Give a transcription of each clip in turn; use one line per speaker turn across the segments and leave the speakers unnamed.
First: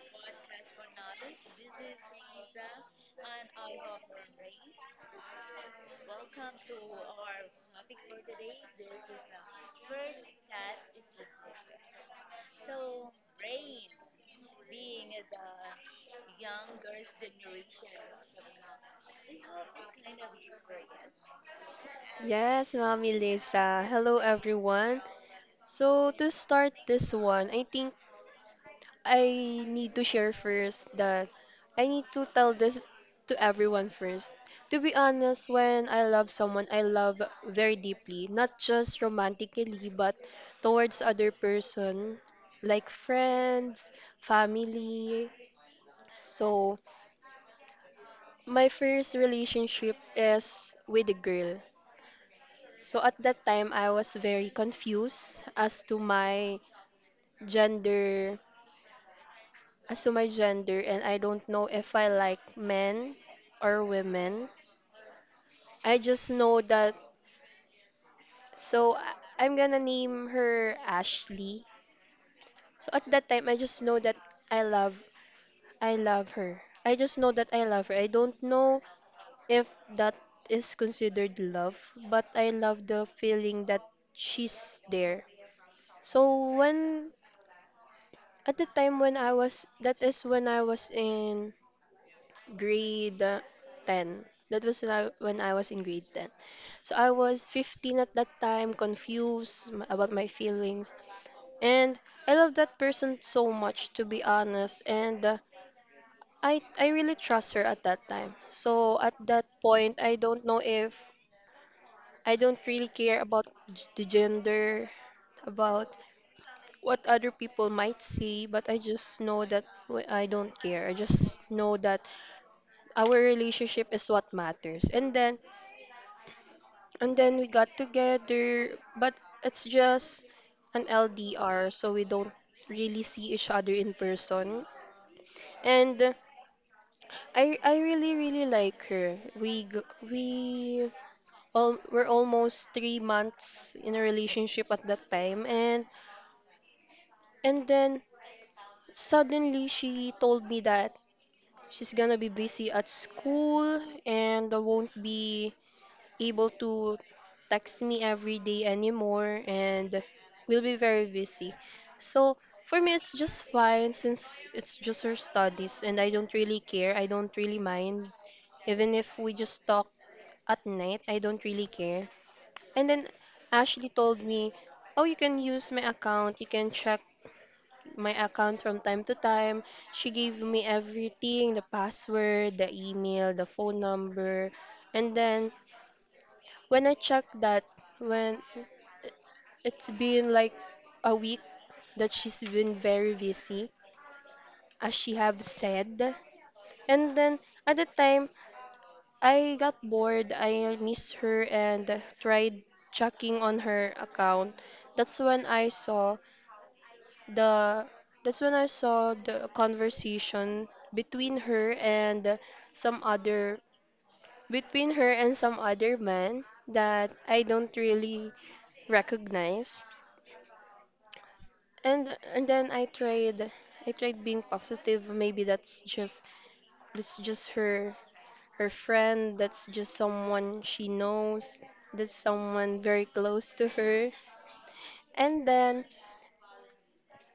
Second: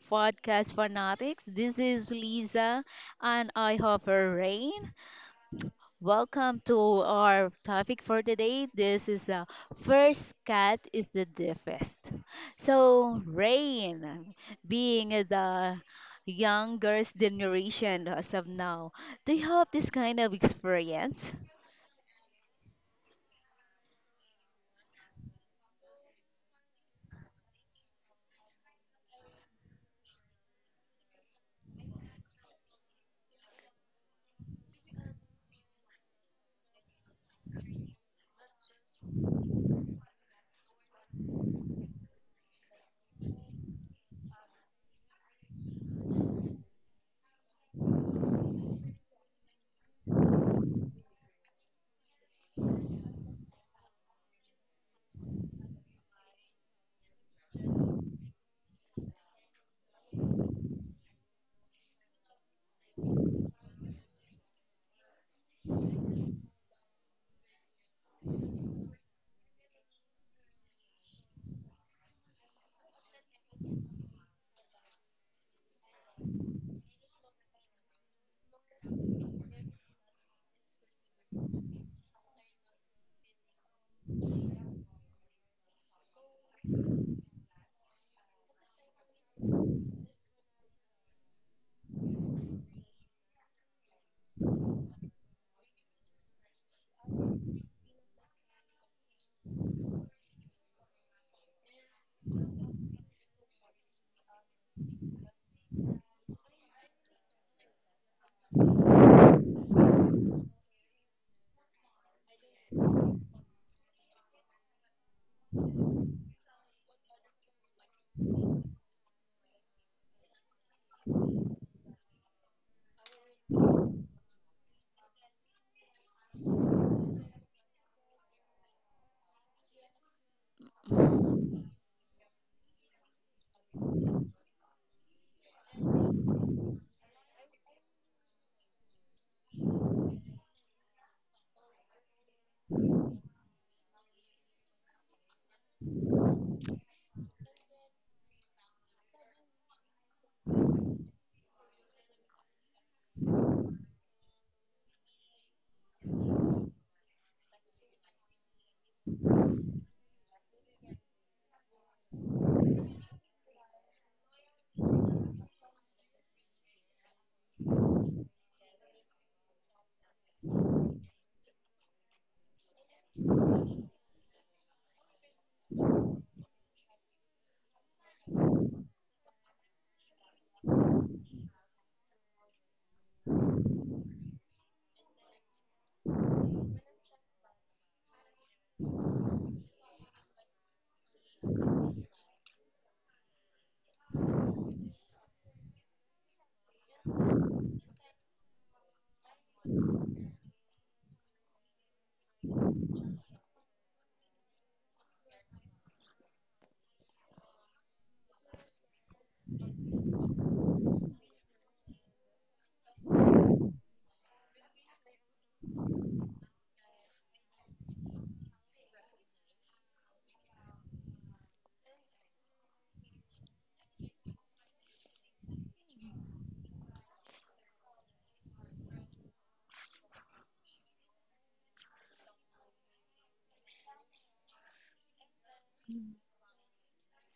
podcast fanatics. This is Lisa and I have a rain. Welcome to our topic for today. This is the first cat is the deafest. So rain being the younger generation as of now. Do you have this kind of experience?
Yes, Mommy Lisa. Hello, everyone. To start this one, I think I need to share first that I need to tell this to everyone first. To be honest, when I love someone, I love very deeply, not just romantically, but towards other person, like friends, family. So, my first relationship is with a girl. So at that time, I was very confused as to my gender, and I don't know if I like men or women. I just know that. So I- I'm gonna name her Ashley. So at that time, I just know that I love, I love her. I just know that I love her. I don't know if that is considered love, but I love the feeling that she's there. So when At the time when I was in grade 10. That was when I was in grade 10. So I was 15 at that time, about my feelings. And I love that person so much, to be honest. And I really trust her at that time. So at that point, I don't know if I don't really care about the gender, about what other people might see, but I just know that I don't care. I just know that our relationship is what matters. And then we got together, but it's just an LDR, so we don't really see each other in person. And I really really like her. We g- we all we're almost 3 months in a relationship at that time, and then suddenly she told me that she's gonna be busy at school and I won't be able to text me every day anymore and we'll be very busy. So for me it's just fine since it's just her studies and I don't really care. I don't really mind. Even if we just talk at night, I don't really care. And then Ashley told me, "Oh, you can use my account. You can check my account from time to time." She gave me everything, the password, the email, the phone number. And then when I checked that, when it's been like a week that she's been very busy, as she have said. And then at the time, I got bored. I miss her and tried checking on her account. That's when I saw the that's when I saw the conversation between her and some other between her and some other man that I don't really recognize. And and then I tried being positive. Maybe that's just her her friend. That's just someone she knows. That's someone very close to her. And then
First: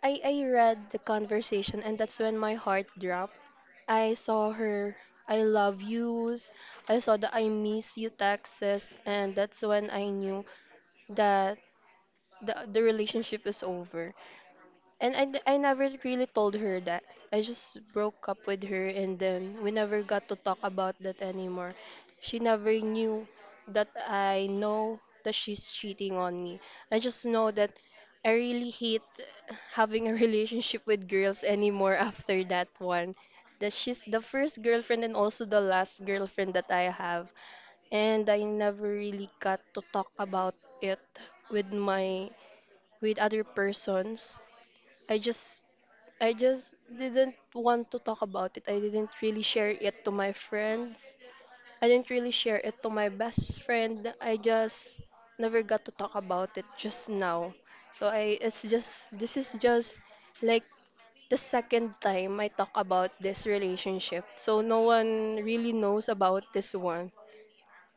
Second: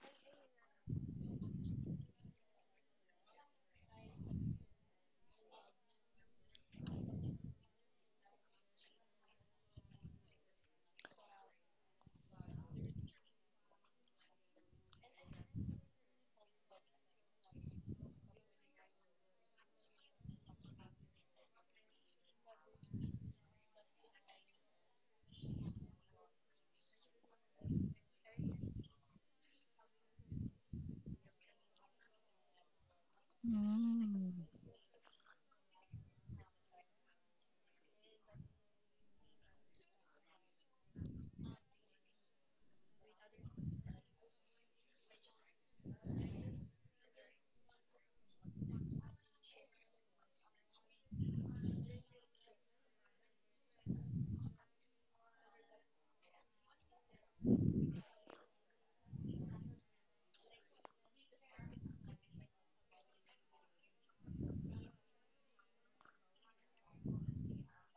I read the conversation and that's when my heart dropped. I saw her I love yous. I saw the I miss you texts, and that's when I knew that the relationship is over. I never really told her that. I just broke up with her and then we never got to talk about that anymore. She never knew that I know that she's cheating on me. I just know that I really hate having a relationship with girls anymore after that one. That she's the
Mm.
first girlfriend and also the last girlfriend that I have. And I never really got to talk about it with my with other persons. I just I just didn't want to talk about it. I didn't really share it to my friends. I didn't really share it to my best friend. I just never got to talk about it just now. So I it's just this is just like the second time I talk about this relationship. So no one really knows about this one.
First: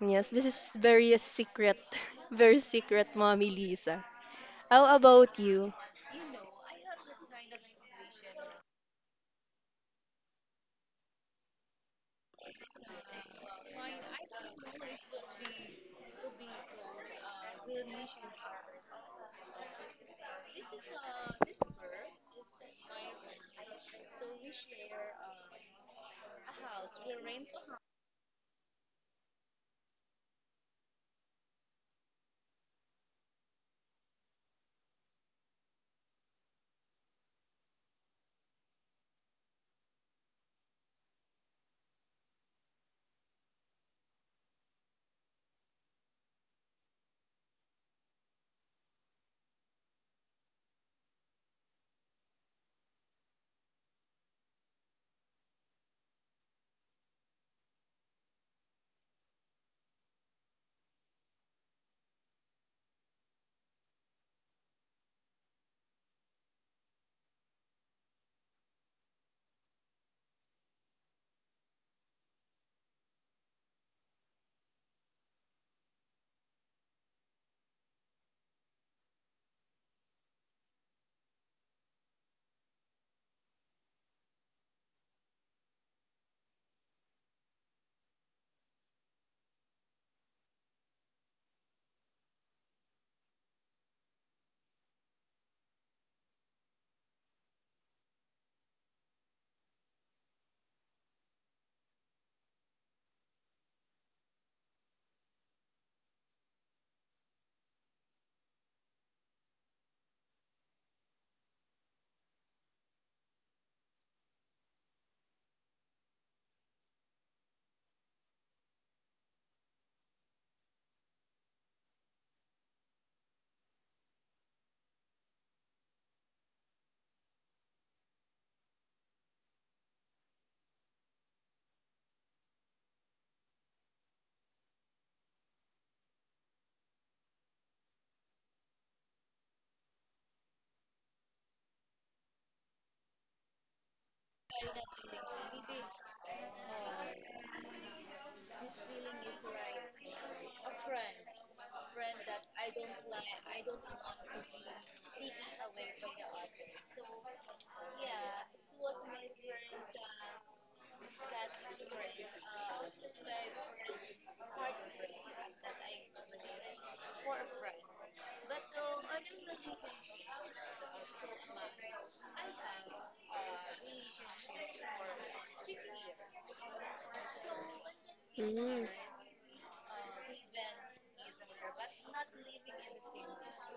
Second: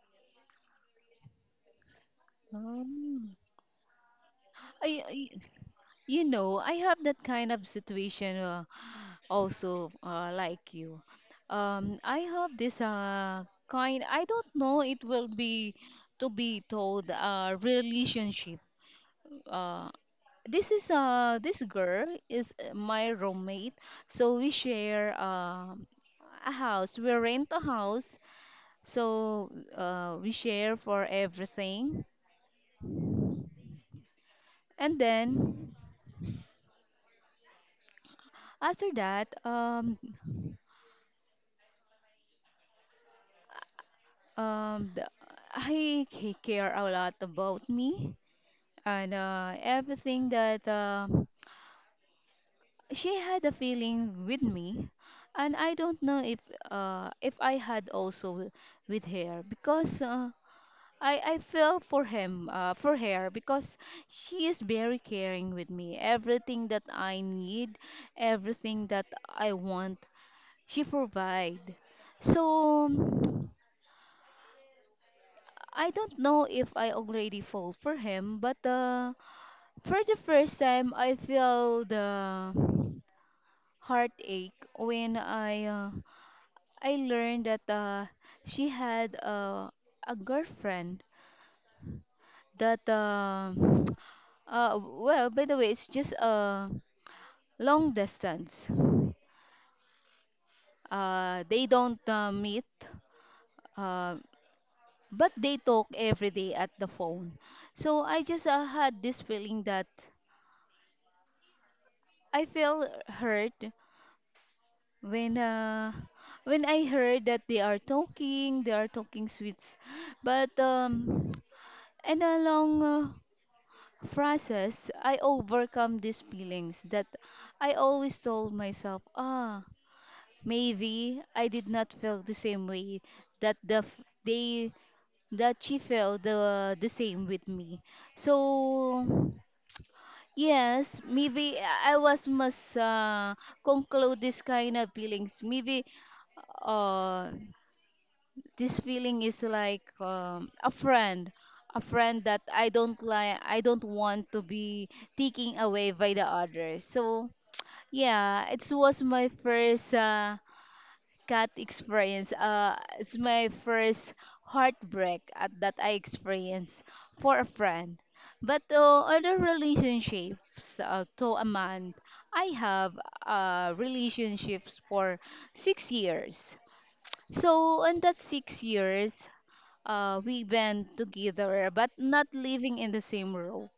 Yes, this is very secret, very secret,
Um,
Mommy Lisa. How
I,
about
I-
you?
I have that kind of situation also like you. I have this kind, I don't know it will be to be told relationship. Uh, this is this girl is my roommate, so we share a house. We rent a house, so we share for everything. And then after that, um, the, I he care a lot about me and everything that she had a feeling with me and I don't know if I had also with her because I fell for him for her because she is very caring with me, everything that I need, everything that I want she provide. So I don't know if I already fall for him but for the first time I feel the heartache when I learned that she had a girlfriend that well by the way it's just a long distance. They don't meet uh, but they talk every day at the phone. So I just had this feeling that I feel hurt when uh, when I heard that they are talking sweets but and along process, I overcome these feelings that I always told myself, ah, maybe I did not feel the same way that the f- they that she felt the same with me. So yes, maybe I was must conclude this kind of feelings. Maybe uh this feeling is like a friend, a friend that I don't like, I don't want to be taken away by the others. So yeah, it was my first cat experience. It's my first heartbreak at, that I experienced for a friend. But other relationships to a man, I have relationships for 6 years. So in that six
Mm.
years we went together, but not living in the same row.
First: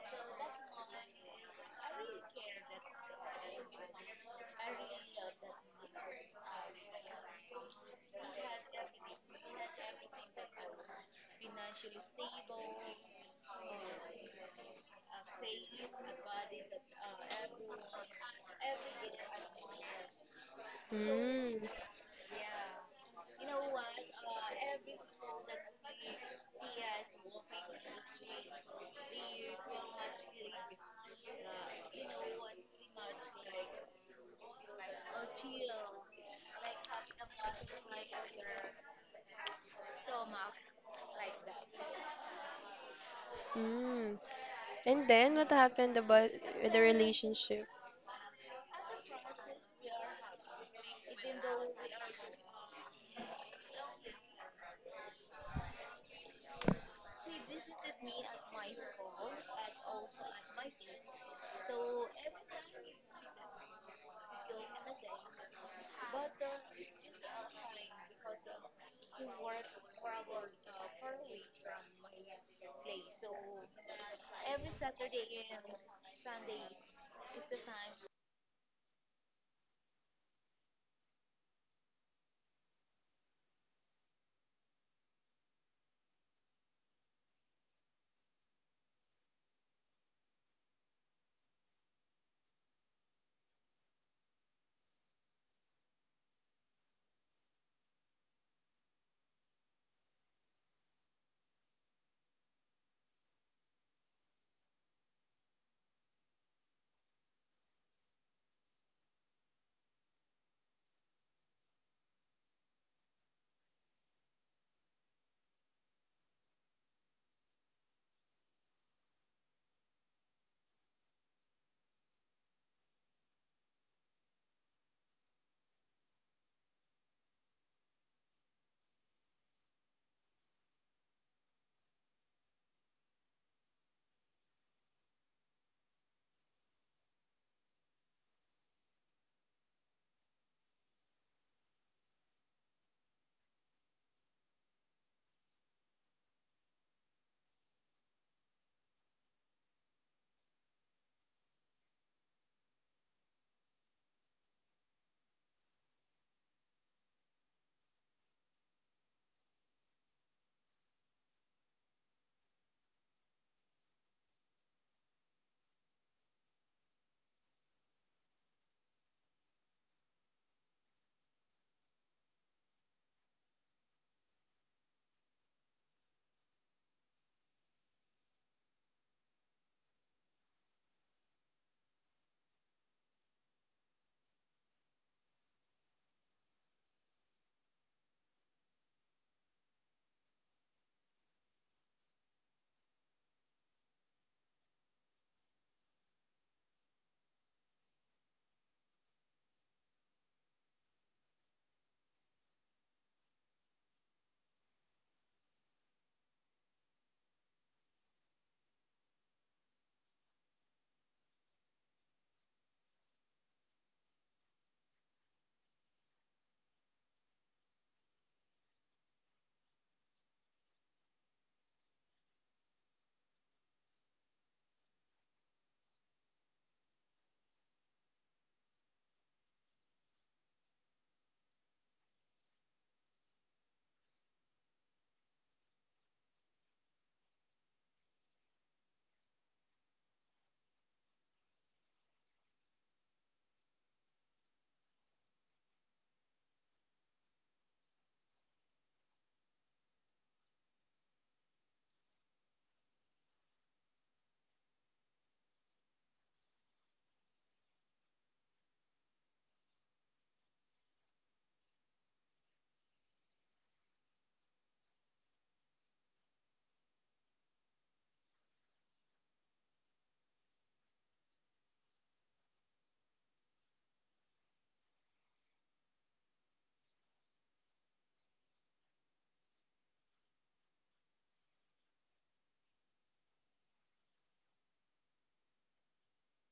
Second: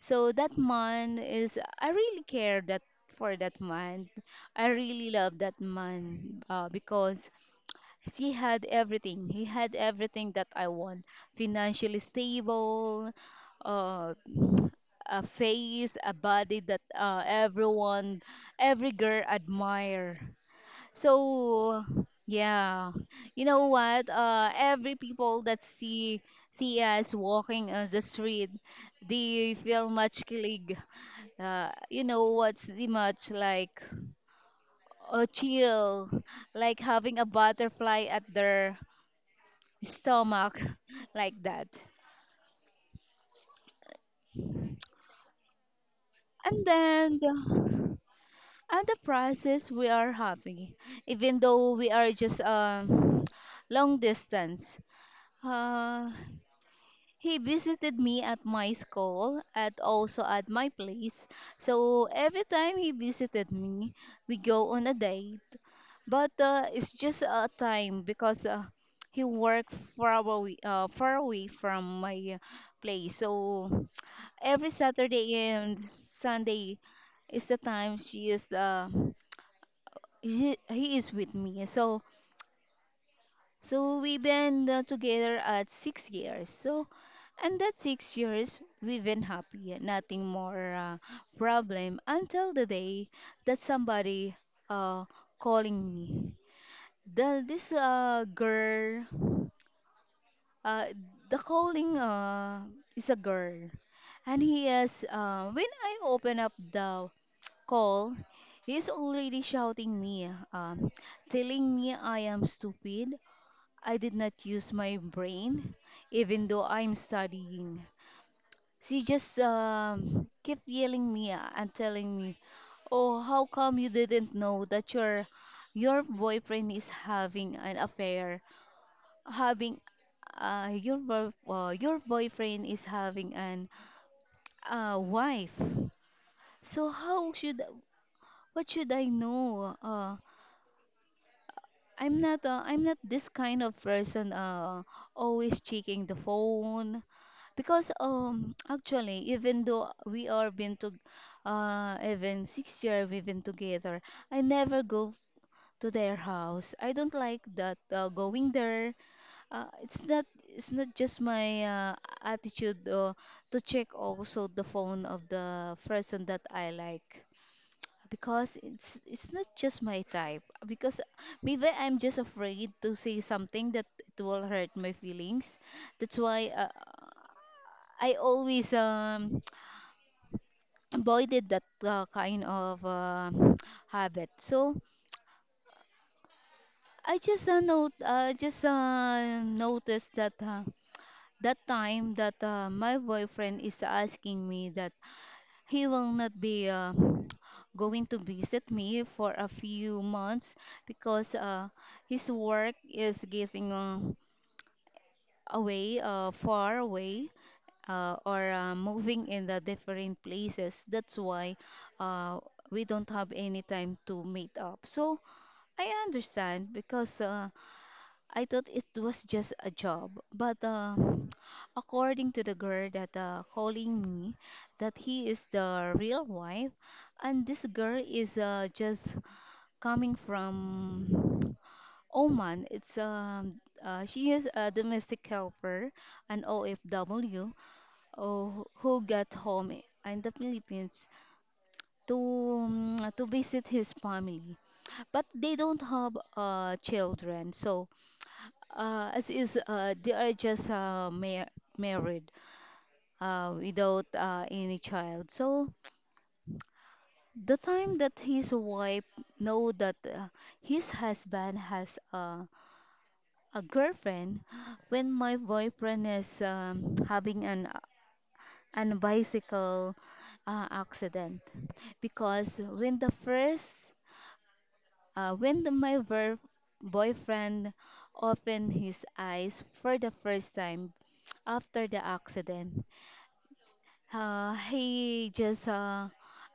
So that man is, I really care that for that man. I really love that man because he had everything. He had everything that I want. Financially stable, uh, a face, a body that everyone, every girl admire.
Mm.
So yeah, you know what? Every people that see us walking on the street, they feel much kilig. You know what's the much, like a chill, like having a butterfly at their stomach, like that.
Mm. And then what happened about
And
the
then
relationship?
the, and the process we are happy, even though we are just long distance. Uh, He visited me at my school and also at my place. So every time he visited me, we go on a date. But it's just a time because he worked far away from my place. So every Saturday and Sunday is the time she is the he is with me. So so we've been together at 6 years. So and that 6 years, we've been happy, nothing more problem until the day that somebody uh, calling me. This girl, uh, the calling is a girl. And he is, when I open up the call, he's already shouting me, telling me I am stupid. I did not use my brain, even though I'm studying. She just kept yelling me and telling me, "Oh, how come you didn't know that your boyfriend is having an affair? Having your boyfriend is having an wife. So how should, what should I know? I'm not this kind of person. Always checking the phone, because actually even though we are been to even 6 year we've been together, I never go to their house. I don't like that going there. It's not just my attitude to check also the phone of the person that I like because it's not just my type because maybe I'm just afraid to say something that it will hurt my feelings. That's why I always avoided that kind of habit. So I just note just noticed that that time that my boyfriend is asking me that he will not be going to visit me for a few months because his work is getting away, far away, or moving in the different places. That's why uh, we don't have any time to meet up. So I understand because I thought it was just a job, but according to the girl that calling me, that he is the real wife, and this girl is just coming from Oman. It's She is a domestic helper, an OFW, oh, who got home in the Philippines to visit his family, but they don't have children, so as is, they are just married without any child. So the time that his wife know that his husband has a girlfriend, when my boyfriend is having an bicycle accident, because when the first when the, my ver- boyfriend opened his eyes for the first time after the accident, he just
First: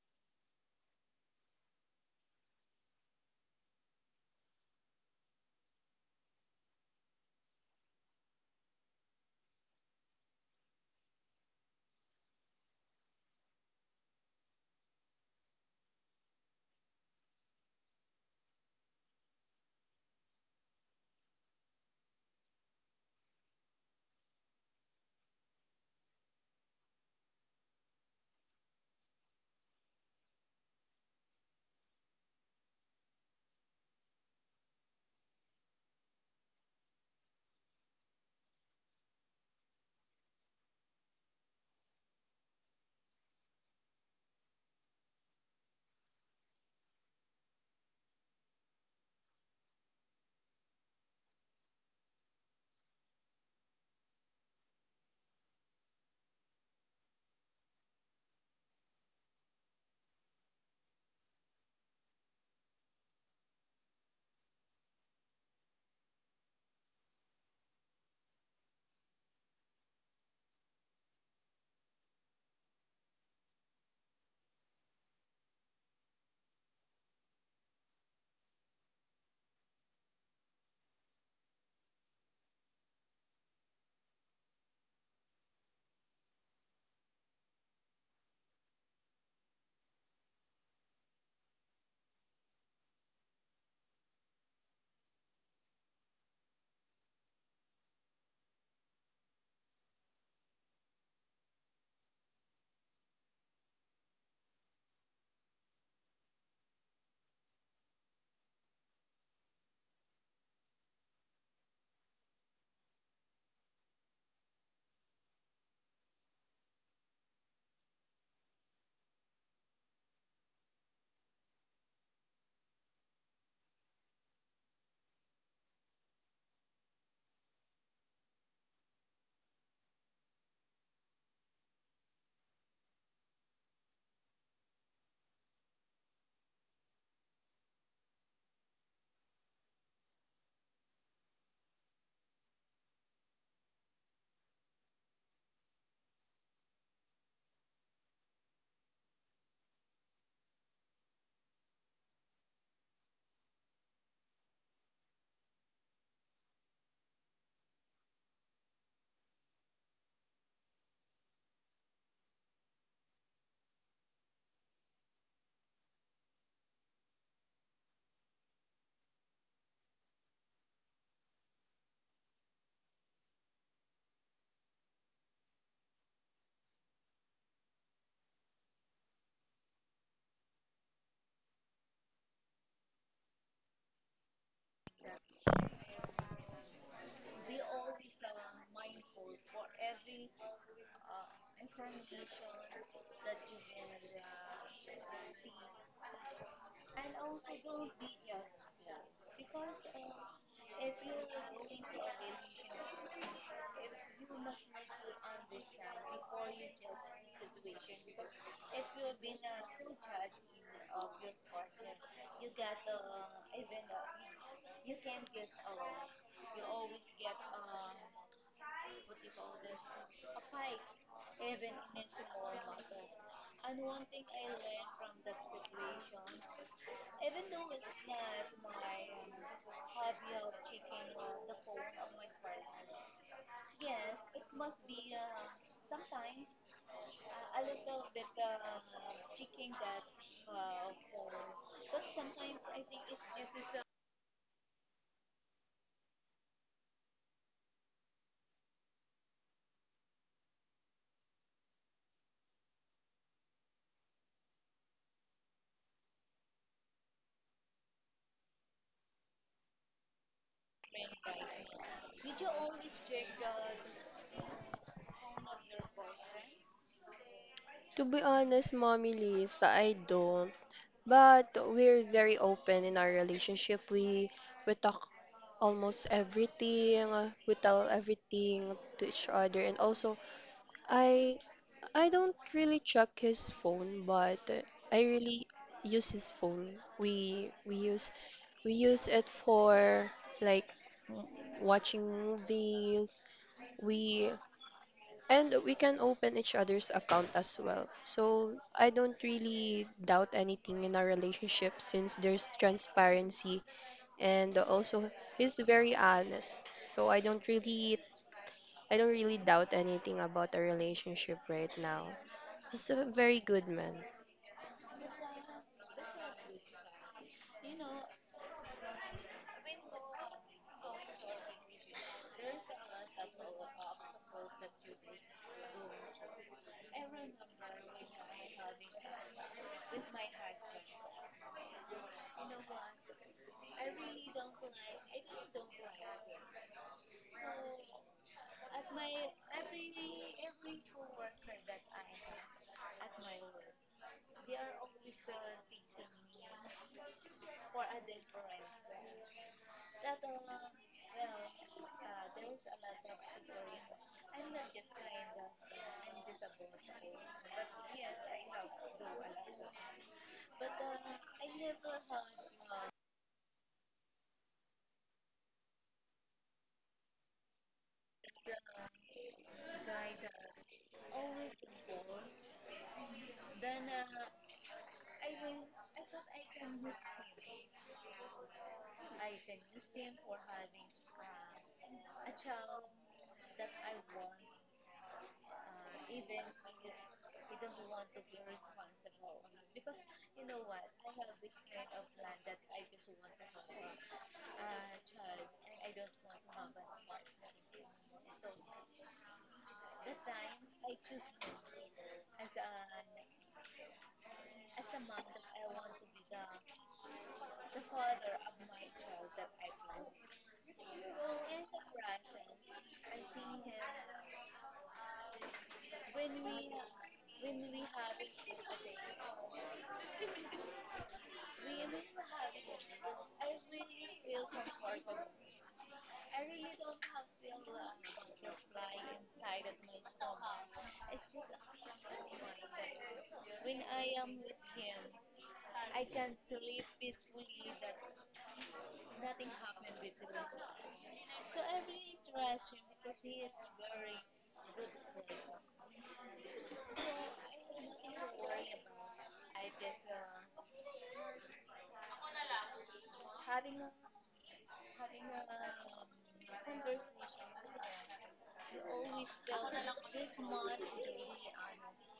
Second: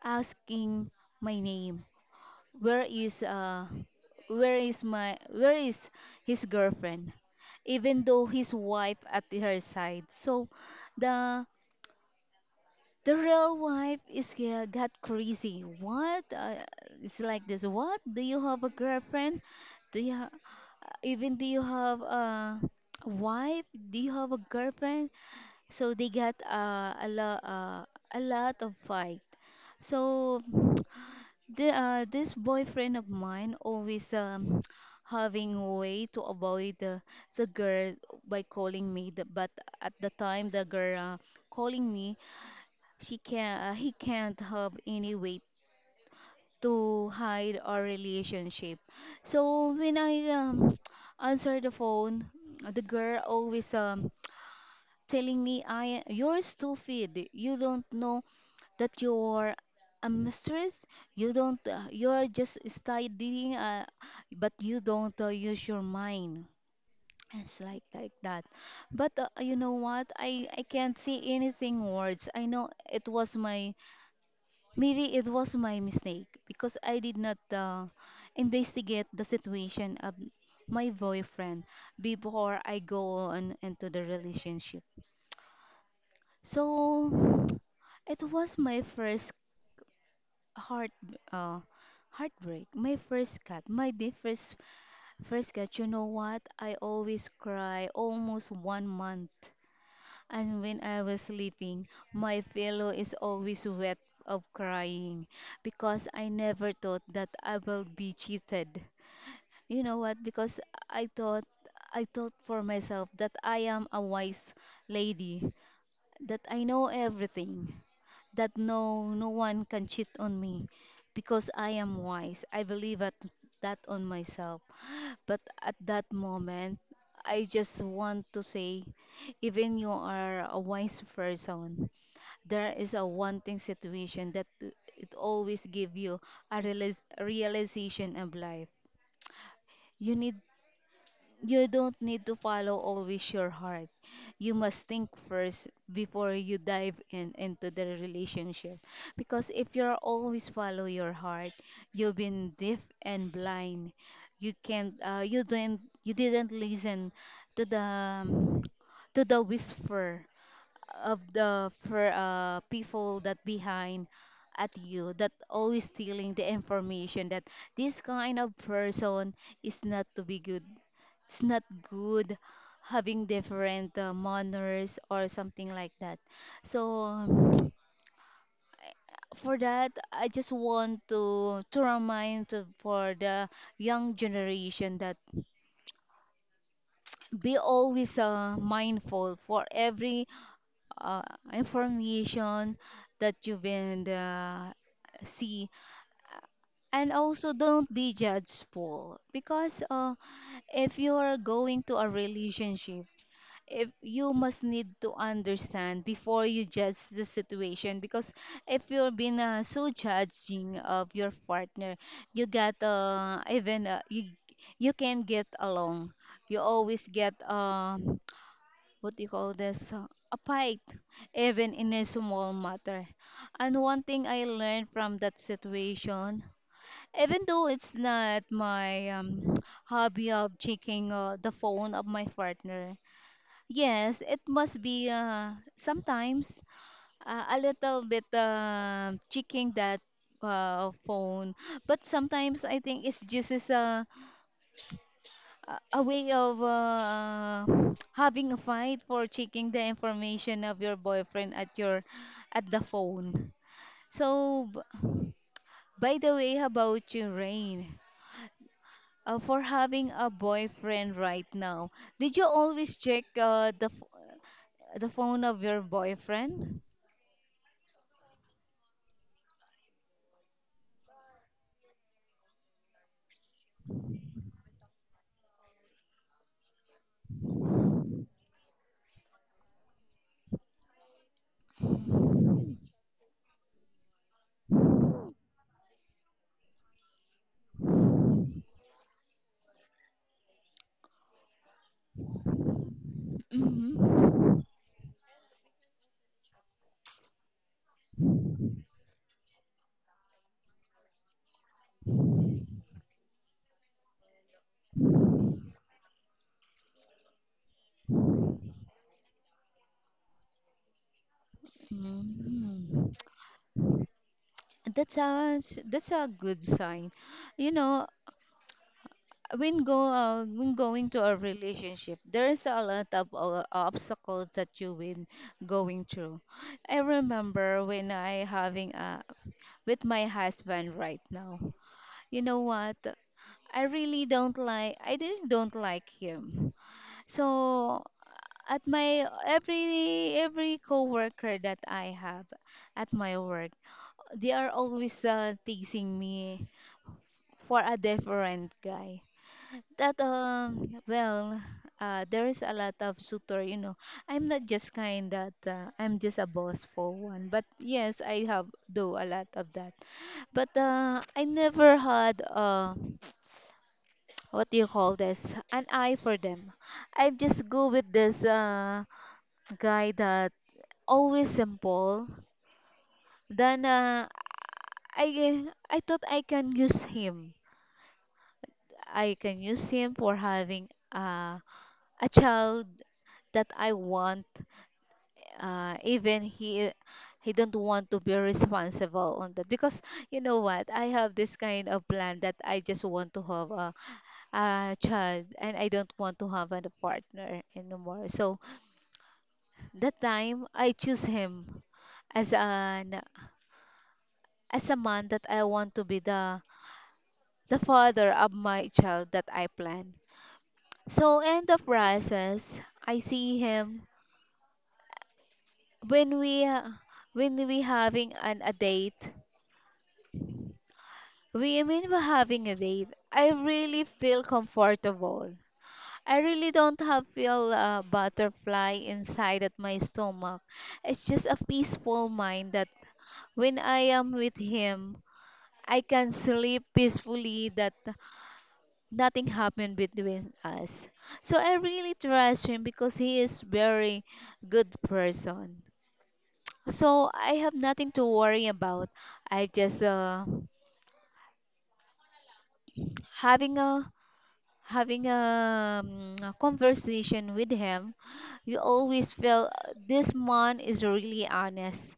asking my name. Where is where is my where is his girlfriend? Even though his wife at her side. So the the real wife is got crazy. What? It's like this. What? Do you have a girlfriend? Do you ha- Even do you have a wife? Do you have a girlfriend? So they got a lot of fight. So this boyfriend of mine always having way to avoid the girl by calling me. The, but at the time the girl calling me, she can he can't have any way to hide our relationship. So when I answer the phone, the girl always telling me I, you're stupid. You don't know that you're a mistress. You don't. You're just studying, but you don't use your mind. It's like that. But you know what? I can't say anything words. I know it was my, maybe it was my mistake because I did not investigate the situation of my boyfriend before I go on into the relationship. So it was my first heart uh, heartbreak, my first cut, my the first first cut. You know what? I always cry almost one month. And when I was sleeping, my pillow is always wet of crying because I never thought that I will be cheated. You know what? Because I thought I thought for myself that I am a wise lady, that I know everything, that no one can cheat on me because I am wise. I believe at that on myself. But at that moment, I just want to say, even you are a wise person, there is a wanting situation that it always give you a realization of life. You need you don't need to follow always your heart. You must think first before you dive in into the relationship. Because if you're always follow your heart, you've been deaf and blind. You can't you didn't listen to the, to the whisper of the for people that behind at you that always stealing the information that this kind of person is not to be good, it's not good, having different manners or something like that. So for that I just want to remind to, for the young generation that be always mindful for every uh, information that you've been see. And also don't be judgeful because if you are going to a relationship, if you must need to understand before you judge the situation because if you've been so judging of your partner, you get even you you can get along, you always get what do you call this a fight even in a small matter. And one thing I learned from that situation, even though it's not my hobby of checking the phone of my partner, yes, it must be sometimes a little bit checking that phone. But sometimes I think it's just as a way of having a fight for checking the information of your boyfriend at your, at the phone. So, by the way, how about you, Rain? For having a boyfriend right now, did you always check the phone of your boyfriend?
To be honest, Mommy Lisa, I don't. But we're very open in our relationship. We talk almost everything. We tell everything to each other. And also, I I don't really check his phone, but I really use his phone. We use it for like watching movies. We
Mm-hmm.
And we can open each other's account as well. So I don't really doubt anything in our relationship since there's transparency, and also he's very honest. So I don't really doubt anything about our relationship right now. He's a
Mm.
very good man.
That's a good sign. You know, when going to a relationship, there's a lot of obstacles that you been going through. I remember when I having a with my husband right now. You know what? I really don't like him. So at my every coworker that I have at my work, they are always teasing me for a different guy that well there is a lot of suitor, you know, I'm not just kind that I'm just a boss for one, but yes, I have do a lot of that, but I never had what do you call this, an eye for them. I just go with this guy that always simple, then i I thought I can use him. I can use him for having uh a child that I want, even he don't want to be responsible on that because, you know what, I have this kind of plan that I just want to have a child and I don't want to have a partner anymore. So that time I choose him as an as a man that I want to be the father of my child that I plan. So in the process, I see him when we ha- when we having an a date. We when we're having a date, I really feel comfortable. I really don't have feel a butterfly inside at my stomach. It's just a peaceful mind that when I am with him, I can sleep peacefully that nothing happened between us. So I really trust him because he is very good person. So I have nothing to worry about. I just having a having a conversation with him. You always feel this man is really honest.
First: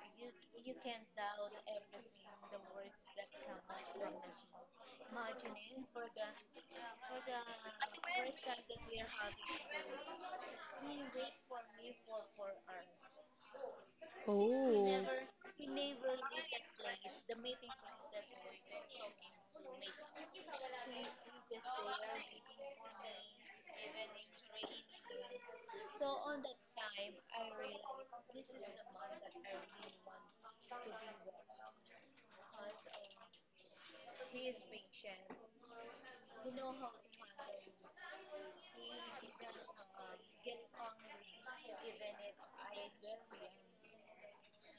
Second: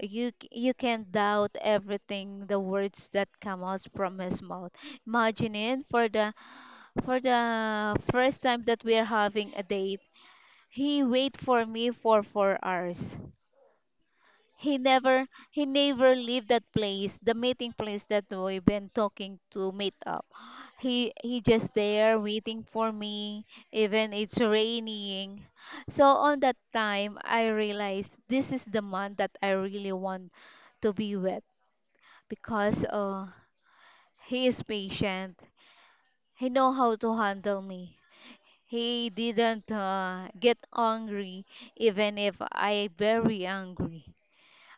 You can't doubt everything the words that come out from his mouth. Imagine it for the first time that we are having a date. He wait for me for 4 hours. he
Oh.
never He never leave that place, the meeting place that we've been talking to meet up. He he just there waiting for me, even it's raining. So on that time I realized this is the month that I really want to be with, because he is patient, he know how to handle me, he didn't get angry even if I very angry.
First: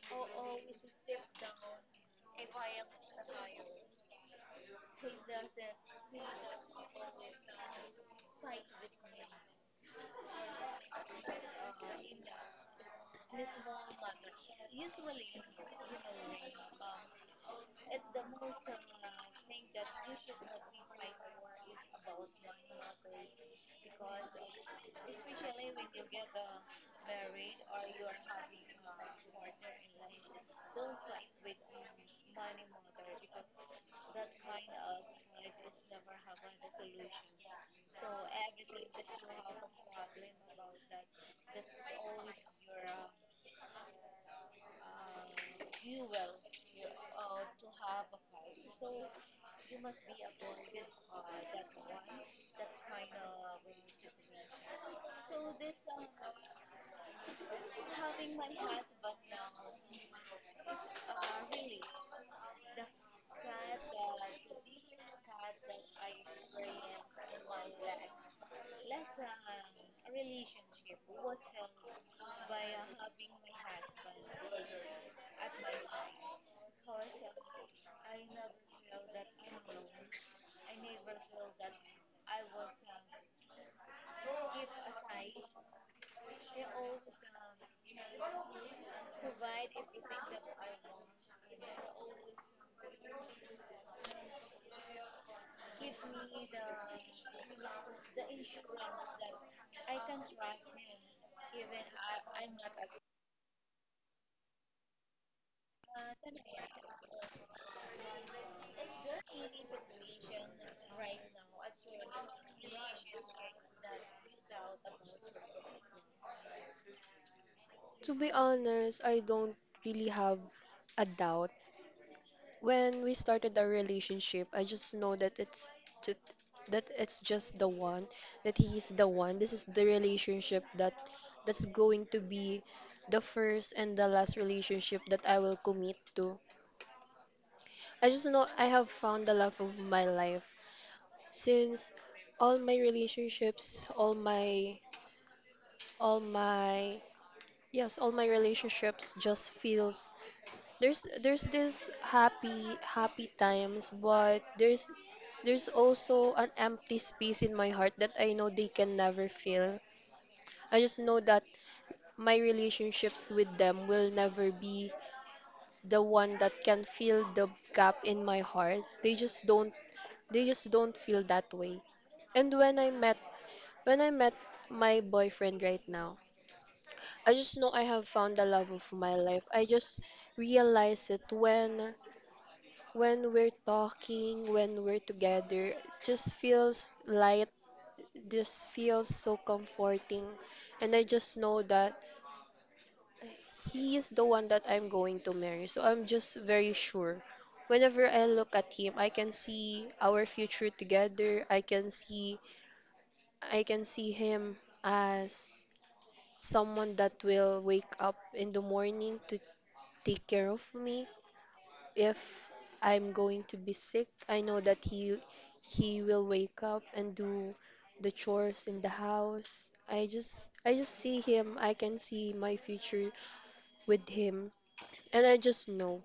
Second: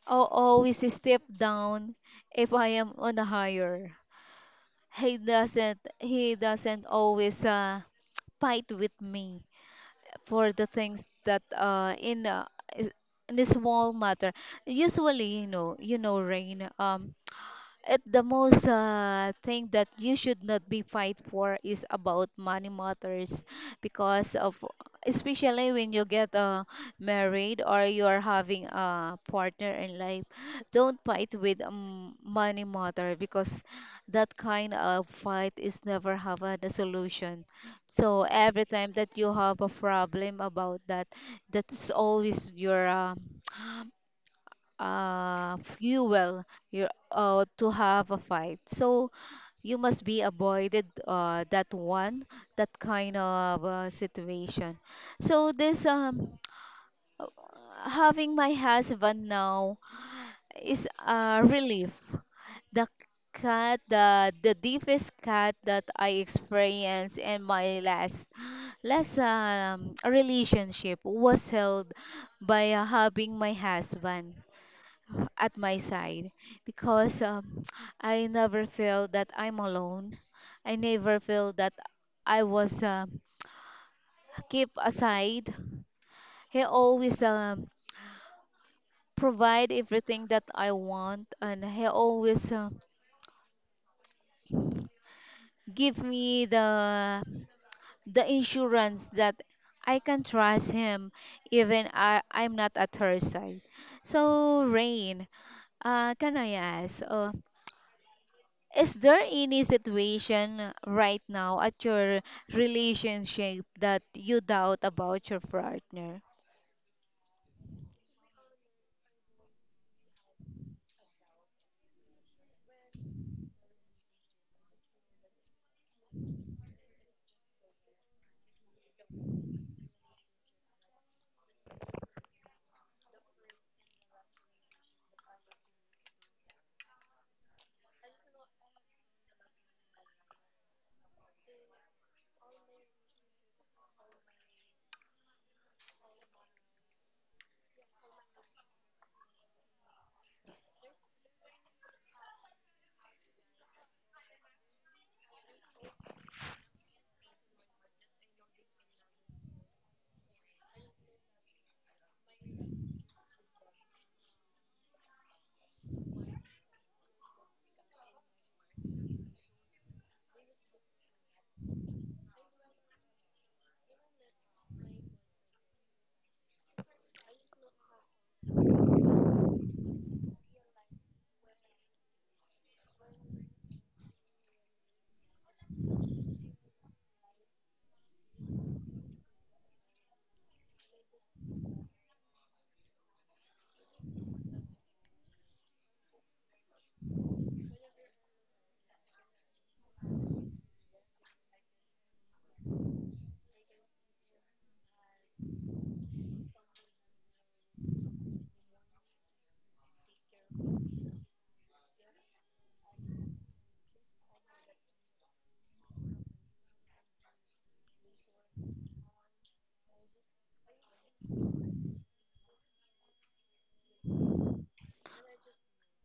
I always step down if I am on a higher. He doesn't always fight with me for the things that is- in a small matter. Usually, you know, Rain, the most thing that you should not be fight for is about money matters, because of, especially when you get married or you are having a partner in life, don't fight with money matter, because that kind of fight is never have a solution. So every time that you have a problem about that, that is always your fuel, to have a fight. So you must be avoided that one, that kind of situation. So this having my husband now is a relief. The the deepest cut that I experienced in my last relationship was held by having my husband at my side, because I never feel that I'm alone. I never feel that I was kept aside. He always provide everything that I want, and he always give me the insurance that I can trust him even I'm not at her side. So Rain, can I ask? Is there any situation right now at your relationship that you doubt about your partner?
To be honest, I don't really have a doubt. When we started our relationship, I just know that just, that it's just the one, that he is the one. This is the relationship that that's going to be the first and the last relationship that I will commit to. I just know I have found the love of my life since all my relationships, all my yes, all my relationships just feels there's this happy happy times but there's also an empty space in my heart that I know they can never fill. I just know that my relationships with them will never be the one that can fill the gap in my heart. They just don't feel that way. And when I met my boyfriend right now, I just know I have found the love of my life. I just realized it when we're talking, when we're together, just feels light, just feels so comforting. And I just know that he is the one that I'm going to marry. So I'm just very sure. Whenever I look at him, I can see our future together. I can see him as someone that will wake up in the morning to take care of me, if I'm going to be sick, I know that he will wake up and do the chores in the house. I just see him. I can see my future with him, and I just know.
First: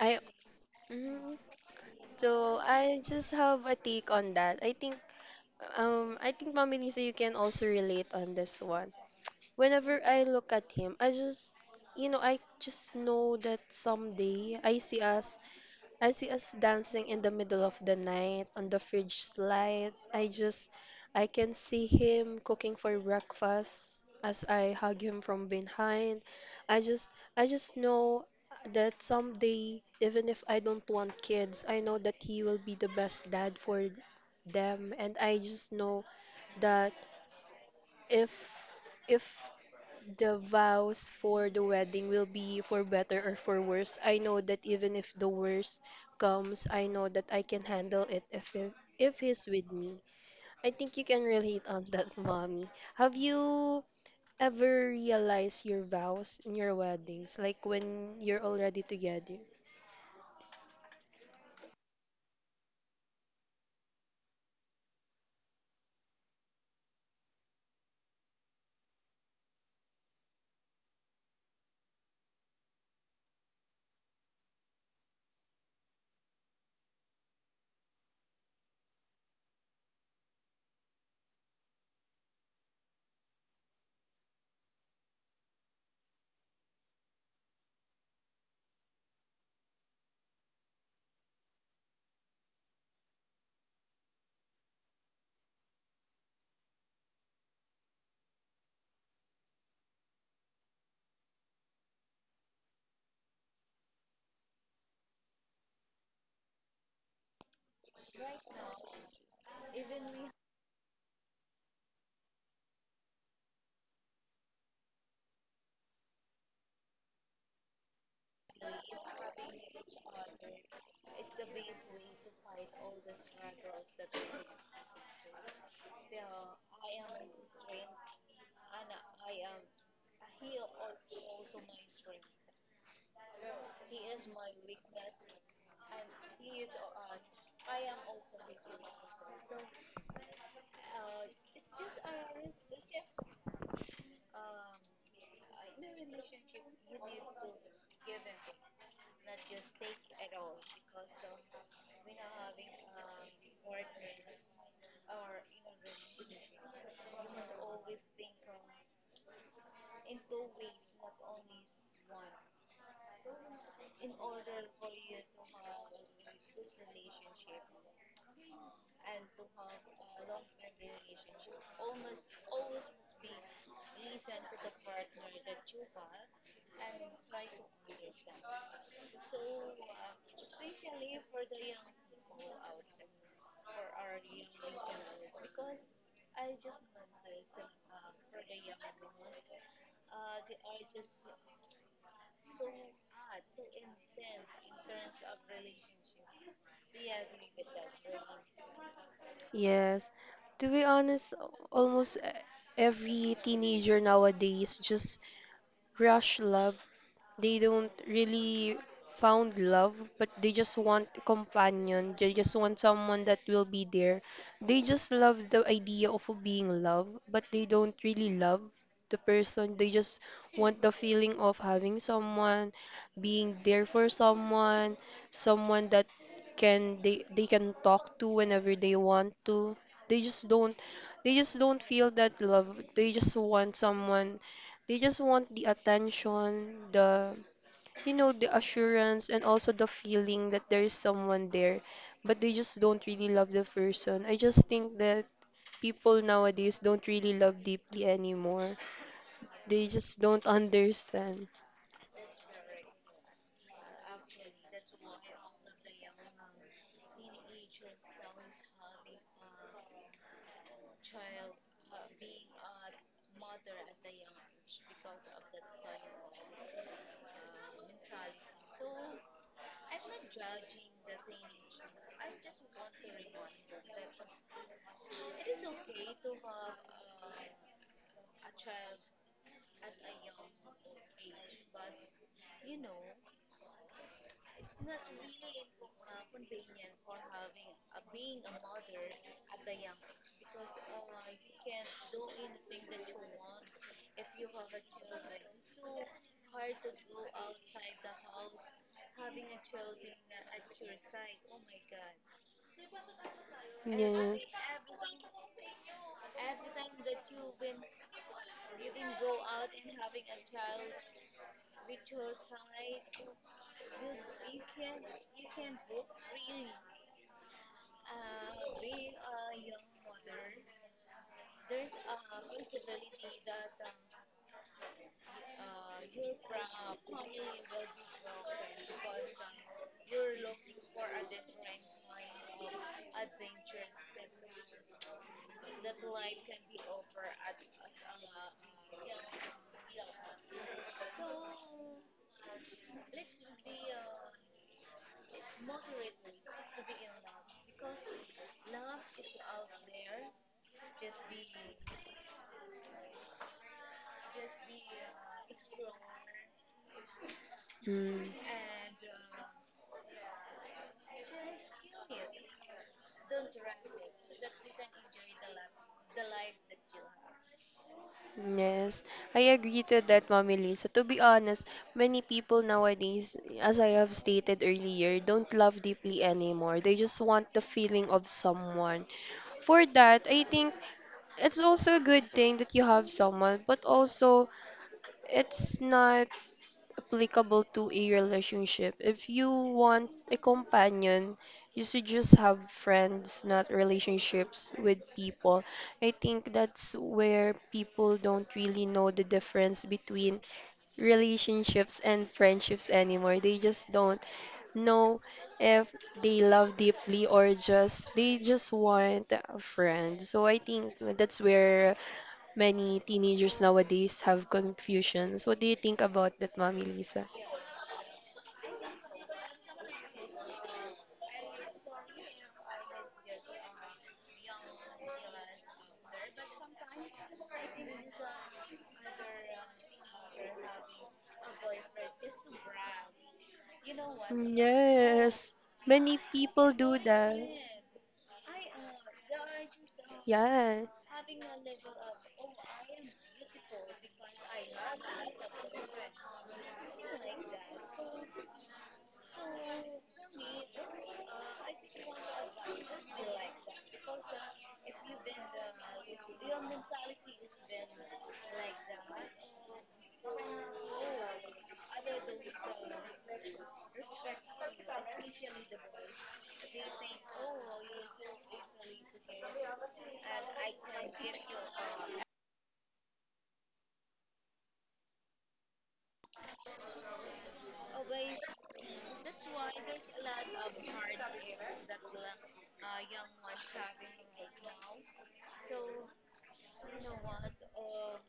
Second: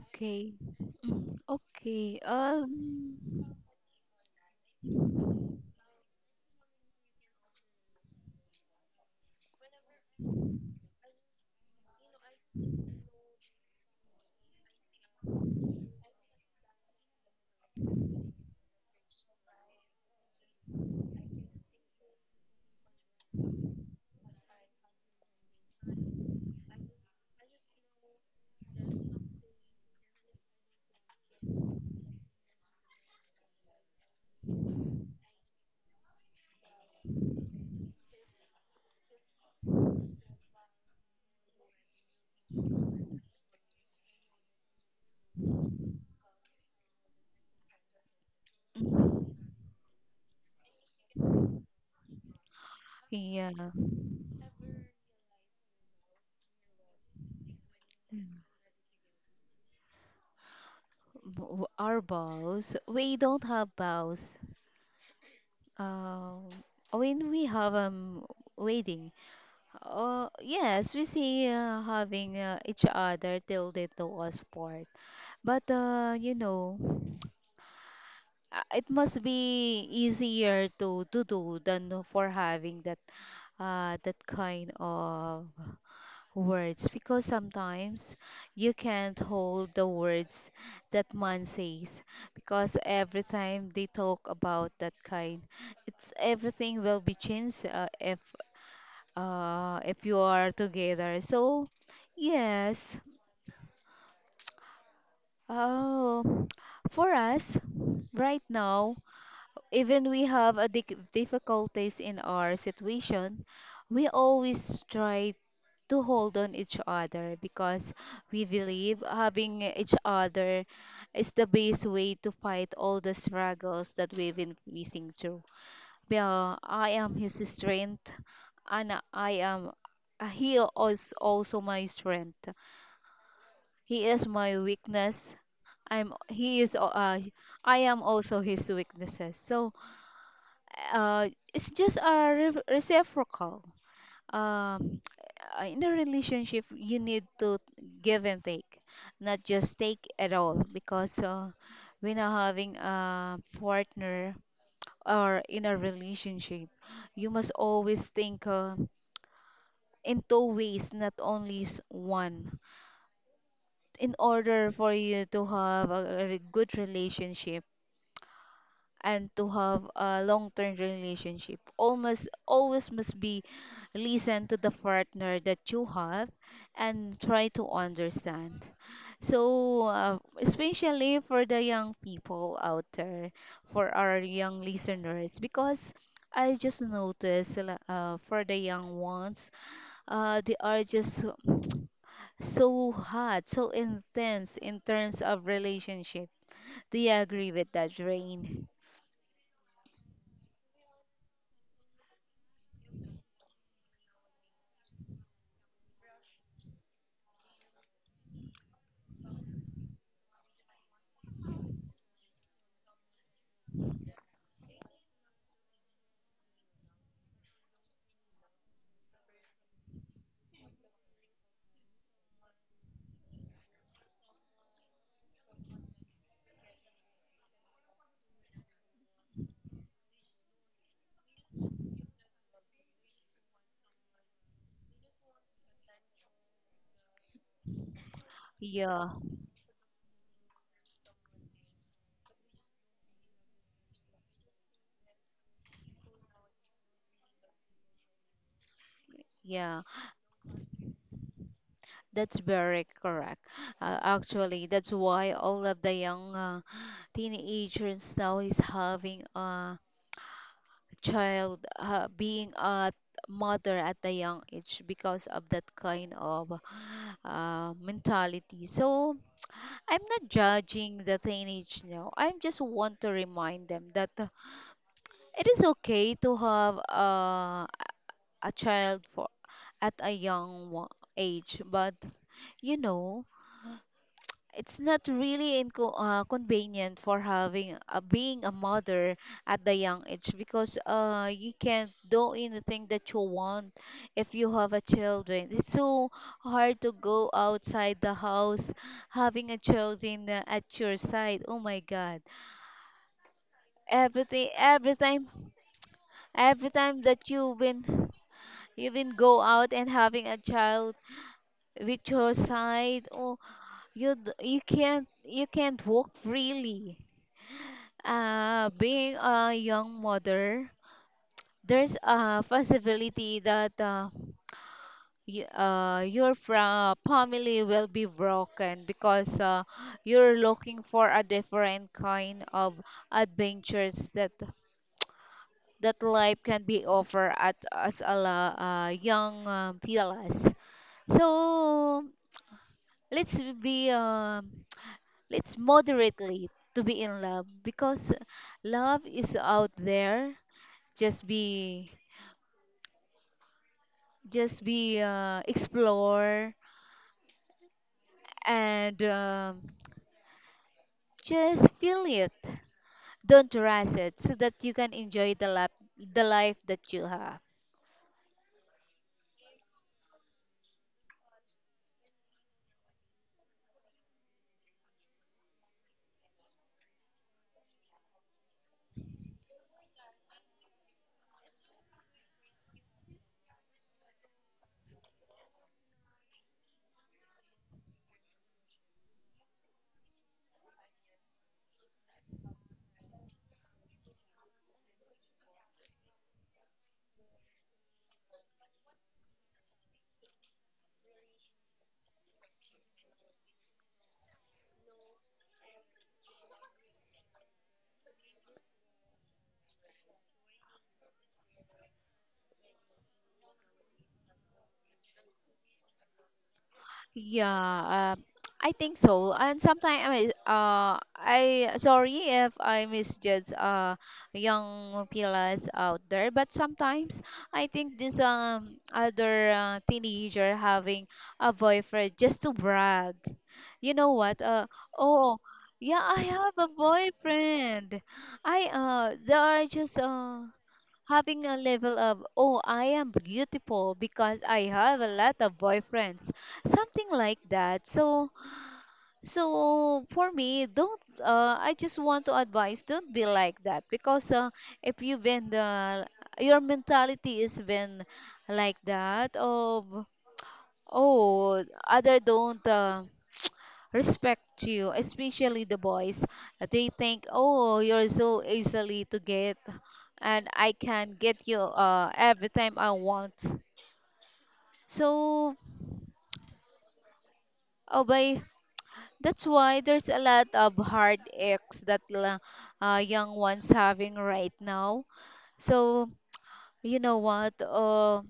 I mm,
Mm. Okay.
so I just have a take on that. I think Mami Lisa, you can also relate on this one. Whenever I look at him, I just know that someday I see us dancing in the middle of the night on the fridge light. I can see him cooking for breakfast as I hug him from behind. I just, I just know that someday, even if I don't want kids, I know that he will be the best dad for them. And I just know that if, if the vows for the wedding will be for better or for worse. I know that even if the worst comes, I know that I can handle it if
Mm,
he's with me. I think you can relate on that, mommy. Have
yeah.
you ever realized your vows in your weddings, like when you're already together?
Our vows, we don't have vows. Um, when we have wedding, yes, we see having each other till they know us part. But you know, it must be easier to do than for having that that kind of words, because sometimes you can't hold the words that man says, because every time they talk about that kind, it's everything will be changed if you are together. So yes, oh, for us right now, even we have a dic difficulties in our situation, we always try to hold on each other, because we believe having each other is the best way to fight all the struggles that we've been facing through. Yeah, I am his strength, and I am he is also my strength. He is my weakness. I'm he is I am also his weaknesses. So it's just a re reciprocal. Um, in a relationship, you need to give and take, not just take at all, because when you're having a partner or in a relationship, you must always think in two ways, not only one. In order for you to have a good relationship, and to have a long-term relationship, almost always must be listen to the partner that you have and try to understand. So especially for the young people out there, for our young listeners, because I just noticed for the young ones, they are just so hot, so intense in terms of relationship. Do you agree with that, Rain?
Yes. To be honest, almost every teenager nowadays just rush love. They don't really found love, but they just want a companion. They just want someone that will be there. They just love the idea of being loved, but they don't really love the person. They just want the feeling of having someone, being there for someone, someone that can they can talk to whenever they want to. They just don't they just don't feel that love. They just want someone. They just want the attention, the you know the
Yeah.
assurance and also the feeling that there is someone there, but they just don't really love the person. I just think that people nowadays don't really love deeply anymore.
Yeah,
They just don't understand.
that's very correct. Actually, that's why all of the young teenagers now is having a child, being a mother at the young age because of that kind of mentality. So I'm not judging the teenage now. I just want to remind them that it is okay to have a child for at a young age, but you know it's not really convenient for having being a mother at the young age, because you can't do anything that you want if you have a children. It's so hard to go outside the house having a children at your side. Oh my God! Everything,
Yes.
every time that you've been go out and having a child with your side. Oh, you can't walk freely. Being a young mother, there's a possibility that y your fra family will be broken, because you're looking for a different kind of adventures that that life can be offer at as a young fellas. So let's be let's moderately to be in love, because love is out there. Just be just be explore,
Mm,
and just feel it, don't rush it, so that you can enjoy the life that you have.
yes, I agree to that, Mommy Lisa. To be honest, many people nowadays, as I have stated earlier, don't love deeply anymore. They just want the feeling of someone. For that, I think it's also a good thing that you have someone, but also it's not applicable to a relationship. If you want a companion, you should just have friends, not relationships with people. I think that's where people don't really know the difference between relationships and friendships anymore. They just don't know if they love deeply or just they just want a friend. So I think that's where many teenagers nowadays have confusions. What do you think about that, Mommy Lisa?
Yeah, I think so. And sometimes, I sorry if I misjudge young pilas out there, but sometimes I think this other teenager having a boyfriend just to brag. You know what? Oh,
Yes,
yeah,
many
I have a
people do that.
boyfriend. I They are just
Yeah,
having a level of, oh, I am beautiful because I have a lot of boyfriends, something like that. So, so for me, don't, I just want to advise, don't be like that, because if you've been your mentality is been like that of, oh, other don't respect you, especially the boys. They think, oh, you're so easily to get, and I can get you every time I want. So, oh, boy, that's why there's a lot of heartaches that young ones having right now. So, you know what?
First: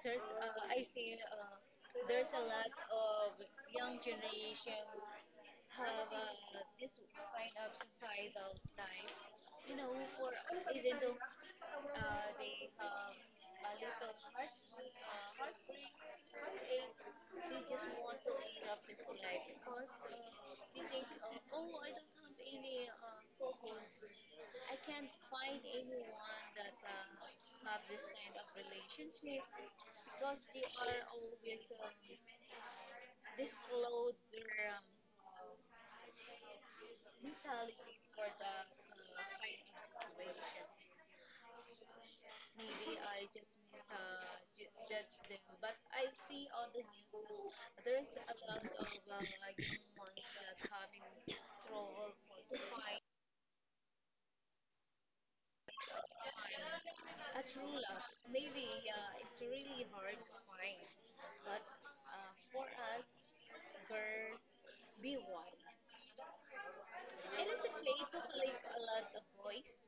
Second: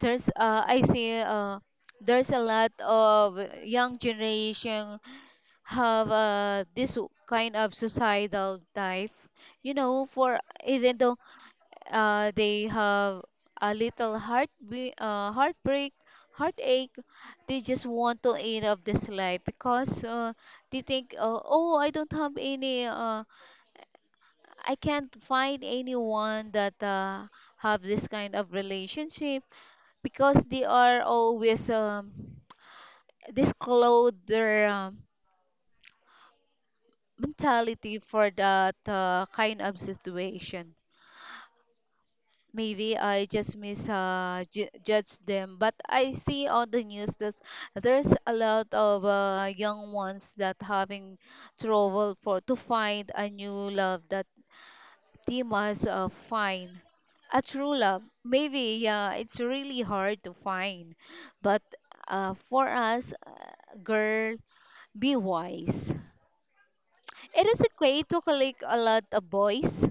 There's I see there's a lot of young generation have this kind of societal type, you know, for even though they have a little heartbreak, heartache, they just want to end of this life, because they think, oh, I don't have any, I can't find anyone that have this kind of relationship, because they are always disclose their mentality for that kind of situation. Maybe I just miss judge them, but I see on the news that there's a lot of young ones that having trouble for to find a new love that they must find a true love. Maybe yeah, it's really hard to find, but for us, girl, be wise. It is okay to collect a lot of boys,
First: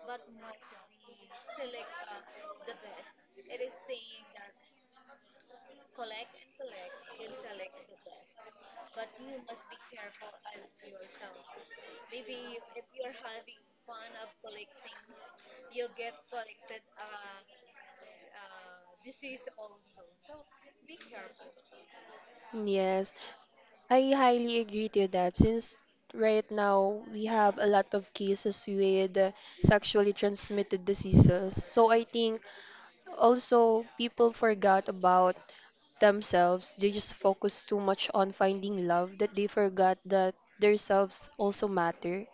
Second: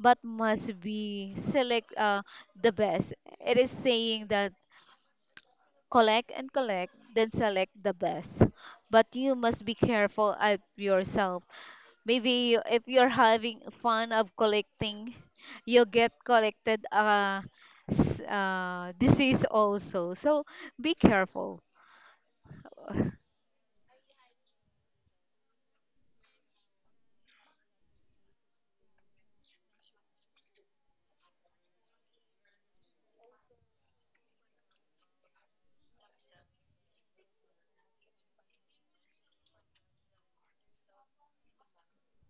but must be select the best. It is saying that collect and collect, then select the best. But you must be careful of yourself. Maybe if you're having fun of collecting, you'll get collected disease also. So be careful.
yes. I highly agree to that since right now we have a lot of cases with sexually transmitted diseases. So I think also, people forgot about themselves. They just focus too much on finding love that they forgot that themselves also matter.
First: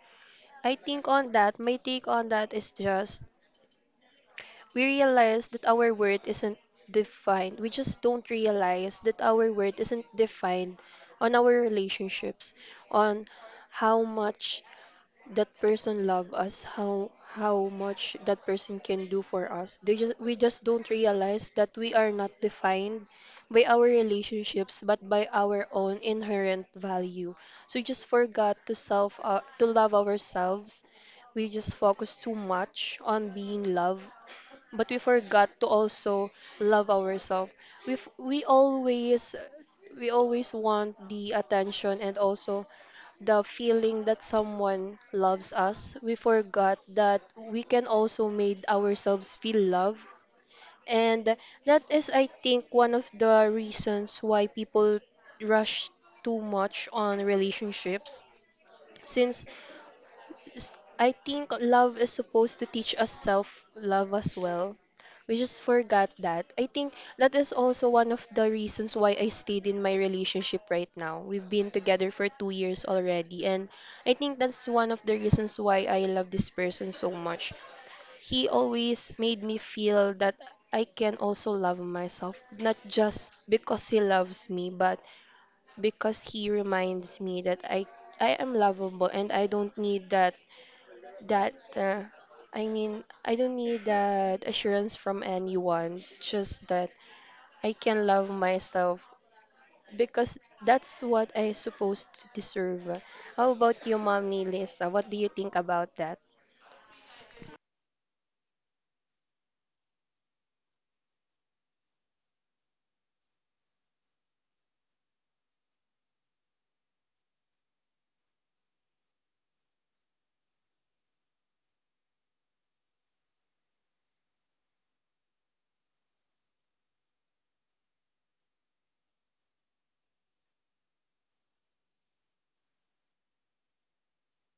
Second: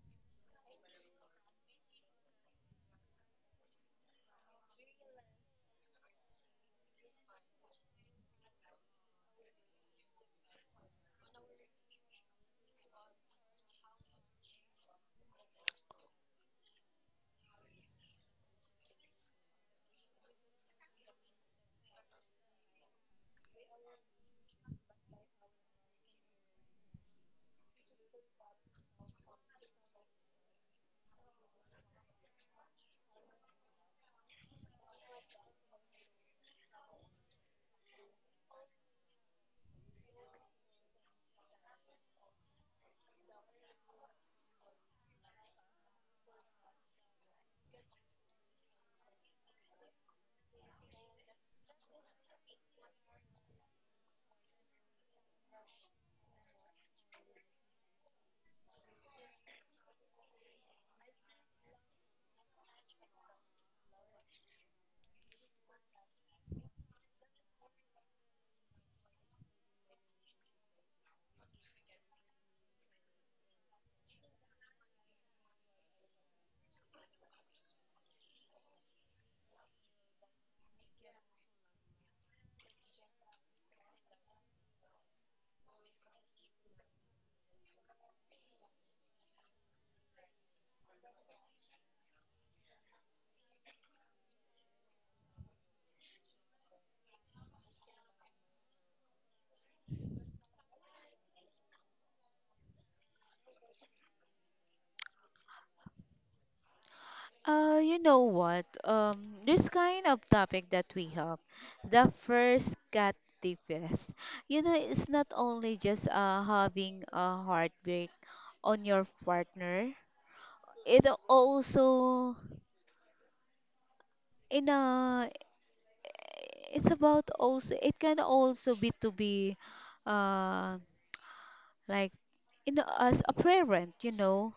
I think on that, my take on that is just we realize that our worth isn't defined. We just don't realize that our worth isn't defined on our relationships, on how much that person love us, how much that person can do for us. They just We just don't realize that we are not defined by our relationships but by our own inherent value. So we just forgot to self to love ourselves. We just focus too much on being loved, but we forgot to also love ourselves. we f- we always we always want the attention, and also the feeling that someone loves us. We forgot that we can also made ourselves feel love. And that is, I think, one of the reasons why people rush too much on relationships. Since s- I think love is supposed to teach us self love as well. We just forgot that. I think that is also one of the reasons why I stayed in my relationship right now. We've been together for 2 years already, and I think that's one of the reasons why I love this person so much. He always made me feel that I can also love myself, not just because he loves me, but because he reminds me that I am lovable, and I don't need that. I mean, I don't need that assurance from anyone, just that I can love myself, because that's what I supposed to deserve. How about you, Mommy Lisa? What do you think about that?
You know what? This kind of topic that we have, the first cat fest. You know, it's not only just having a heartbreak on your partner. It also in a it's about also it can also be to be uh like in as a parent, you know,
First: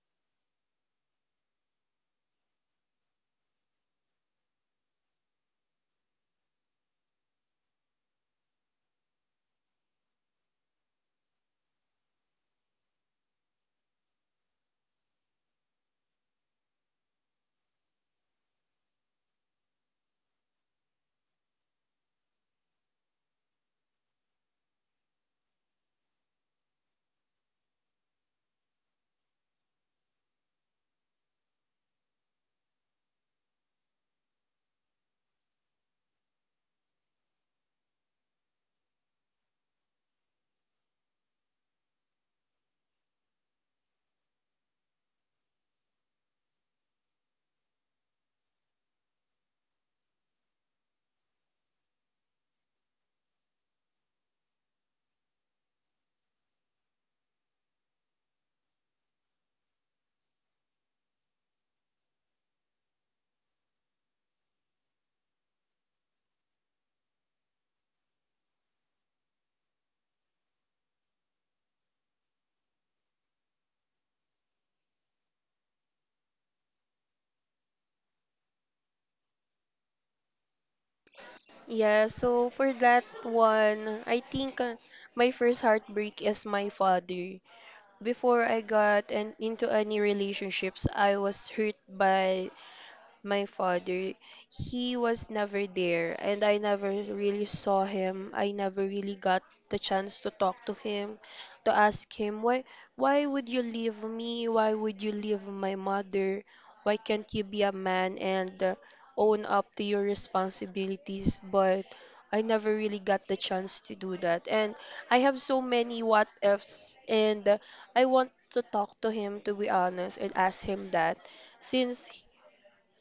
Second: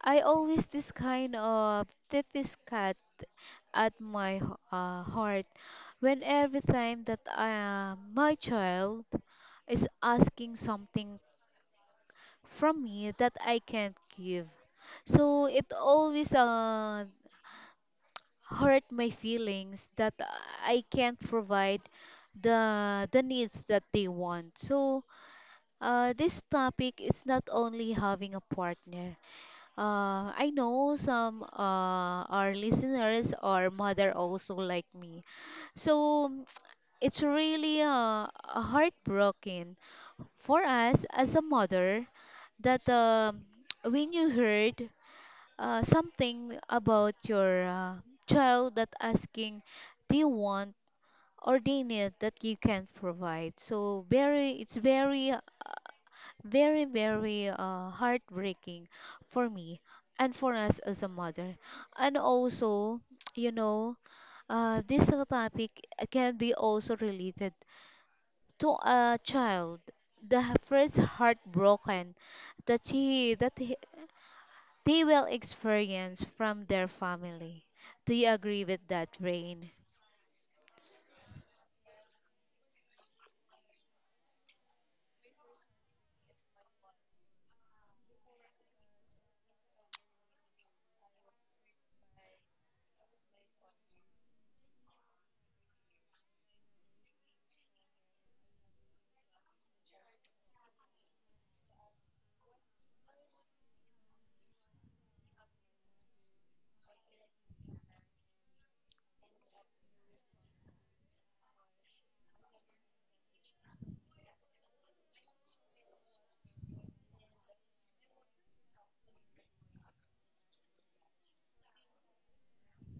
I always this kind of deepest cut at my heart when every time that my child is asking something from me that I can't give. So it always hurt my feelings that I can't provide the needs that they want. So this topic is not only having a partner. I know some our listeners or mother also like me. So it's really heartbroken for us as a mother that when you heard something about your child that asking they want or they need that you can't provide so very it's very, very, very heartbreaking for me and for us as a mother. And also, you know, this topic can be also related to a child, the first heartbroken that he, they will experience from their family. Do you agree with that, Rain?
Yeah, so for that one, I think my first heartbreak is my father. Before I got into any relationships, I was hurt by my father. He was never there, and I never really saw him. I never really got the chance to talk to him, to ask him why would you leave me? Why would you leave my mother? Why can't you be a man and own up to your responsibilities? But I never really got the chance to do that. And I have so many what ifs, and I want to talk to him, to be honest, and ask him that. Since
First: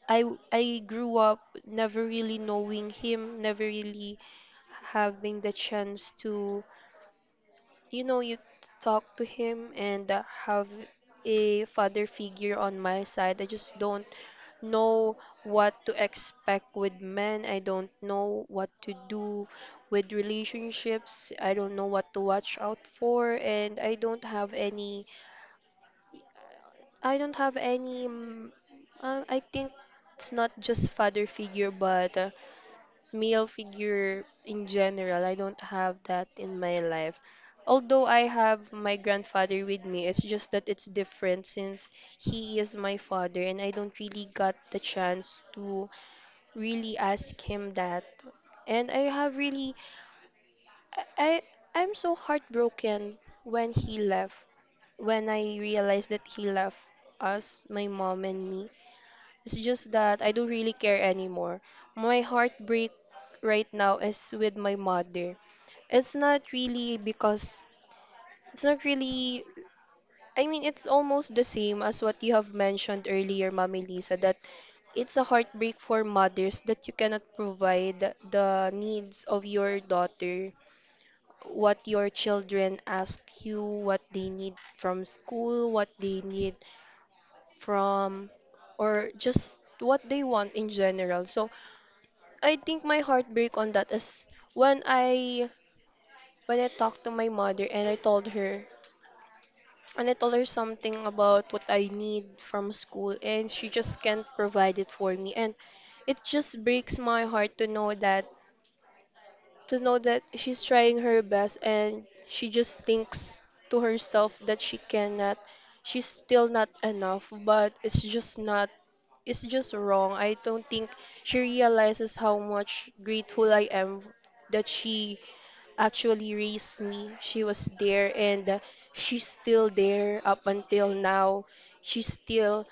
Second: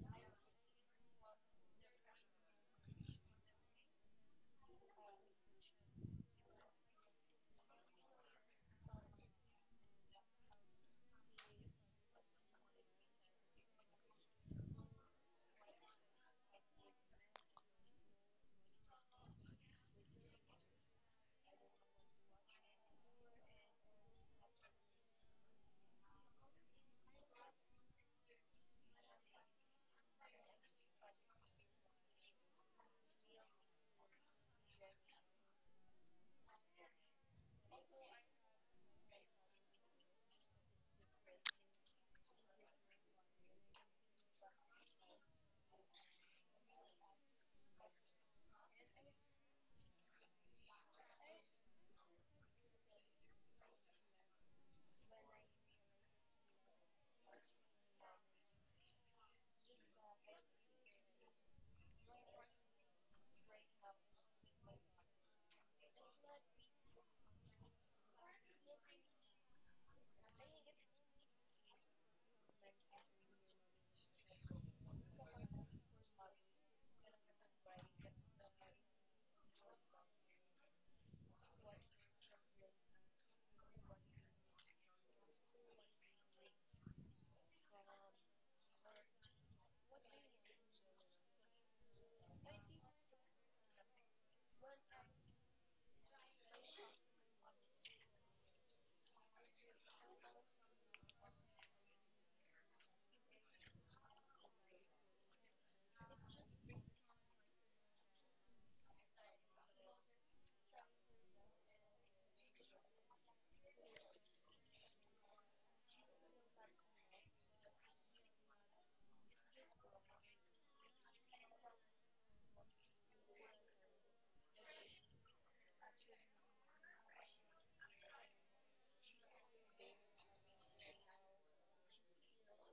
I grew up never really knowing him, never really having the chance to, you know, you talk to him and have a father figure on my side, I just don't know what to expect with men. I don't know what to do with relationships. I don't know what to watch out for, and I don't have any. I don't have any. mm, I think it's not just father figure, but. Male figure in general. I don't have that in my life. Although I have my grandfather with me, it's just that it's different, since he is my father and I don't really got the chance to really ask him that. And I have really I I- I'm so heartbroken when he left. When I realized that he left us, my mom and me. It's just that I don't really care anymore. My heartbreak right now is with my mother. It's not really because it's not really. I mean, it's almost the same as what you have mentioned earlier, Mami Lisa, that it's a heartbreak for mothers that you cannot provide the needs of your daughter, what your children ask you, what they need from school, what they need from, or just what they want in general. So I think my heartbreak on that is when I when I talked to my mother, and I told her something about what I need from school, and she just can't provide it for me. And it just breaks my heart to know that, she's trying her best, and she just thinks to herself that she's still not enough. But it's just not it's just wrong. I don't think she realizes how much grateful I am that she actually raised me. She was there, and she's still there up until now. She's still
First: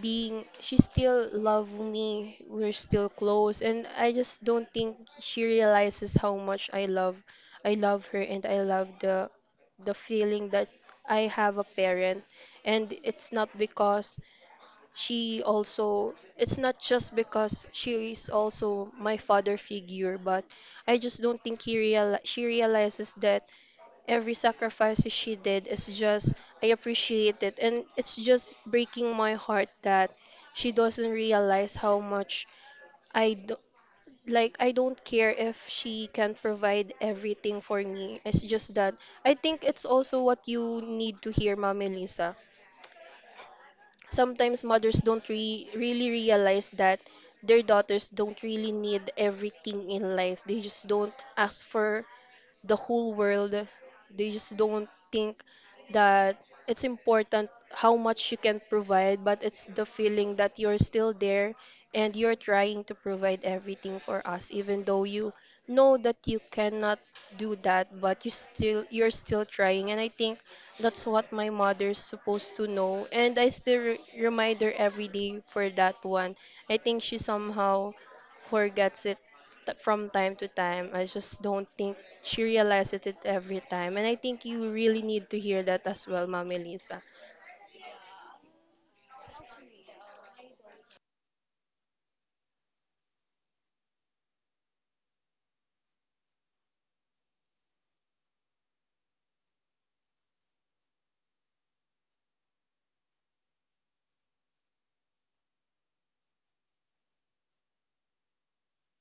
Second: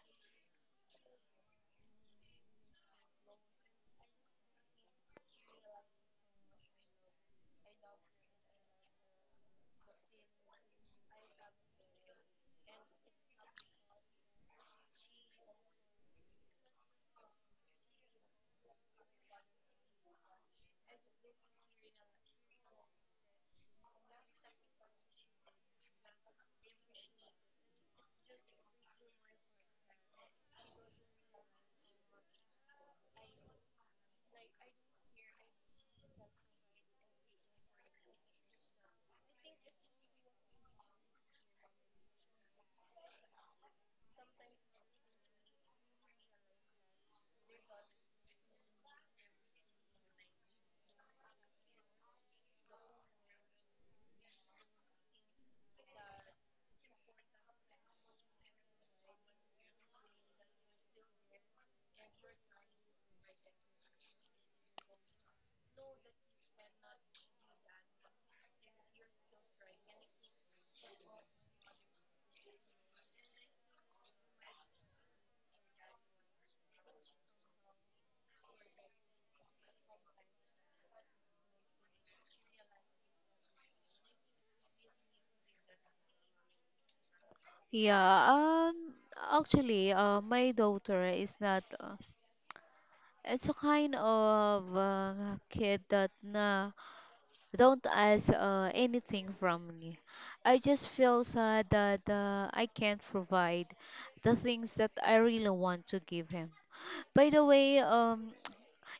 she still love me. We're still close, and I just don't think she realizes how much I love her, and I love the feeling that I have a parent. And it's not because she also it's not just because she is also my father figure, but I just don't think he real she realizes that every sacrifice she did is just, I appreciate it. And it's just breaking my heart that she doesn't realize how much I do. Like, I don't care if she can provide everything for me. It's just that I think it's also what you need to hear, Mommy Lisa. Sometimes mothers don't really realize that their daughters don't really need everything in life. They just don't ask for the whole world. They just don't think that it's important how much you can provide, but it's the feeling that you're still there, and you're trying to provide everything for us, even though you know that you cannot do that, but you're still trying. And I think that's what my mother's supposed to know. And I still remind her every day for that one. I think she somehow forgets it that from time to time. I just don't think she realizes it every time. And I think you really need to hear that as well, Mommy Lisa.
Yeah, actually, my daughter is not. It's a kind of kid that don't ask anything from me. I just feel sad that I can't provide the things that I really want to give him. By the way,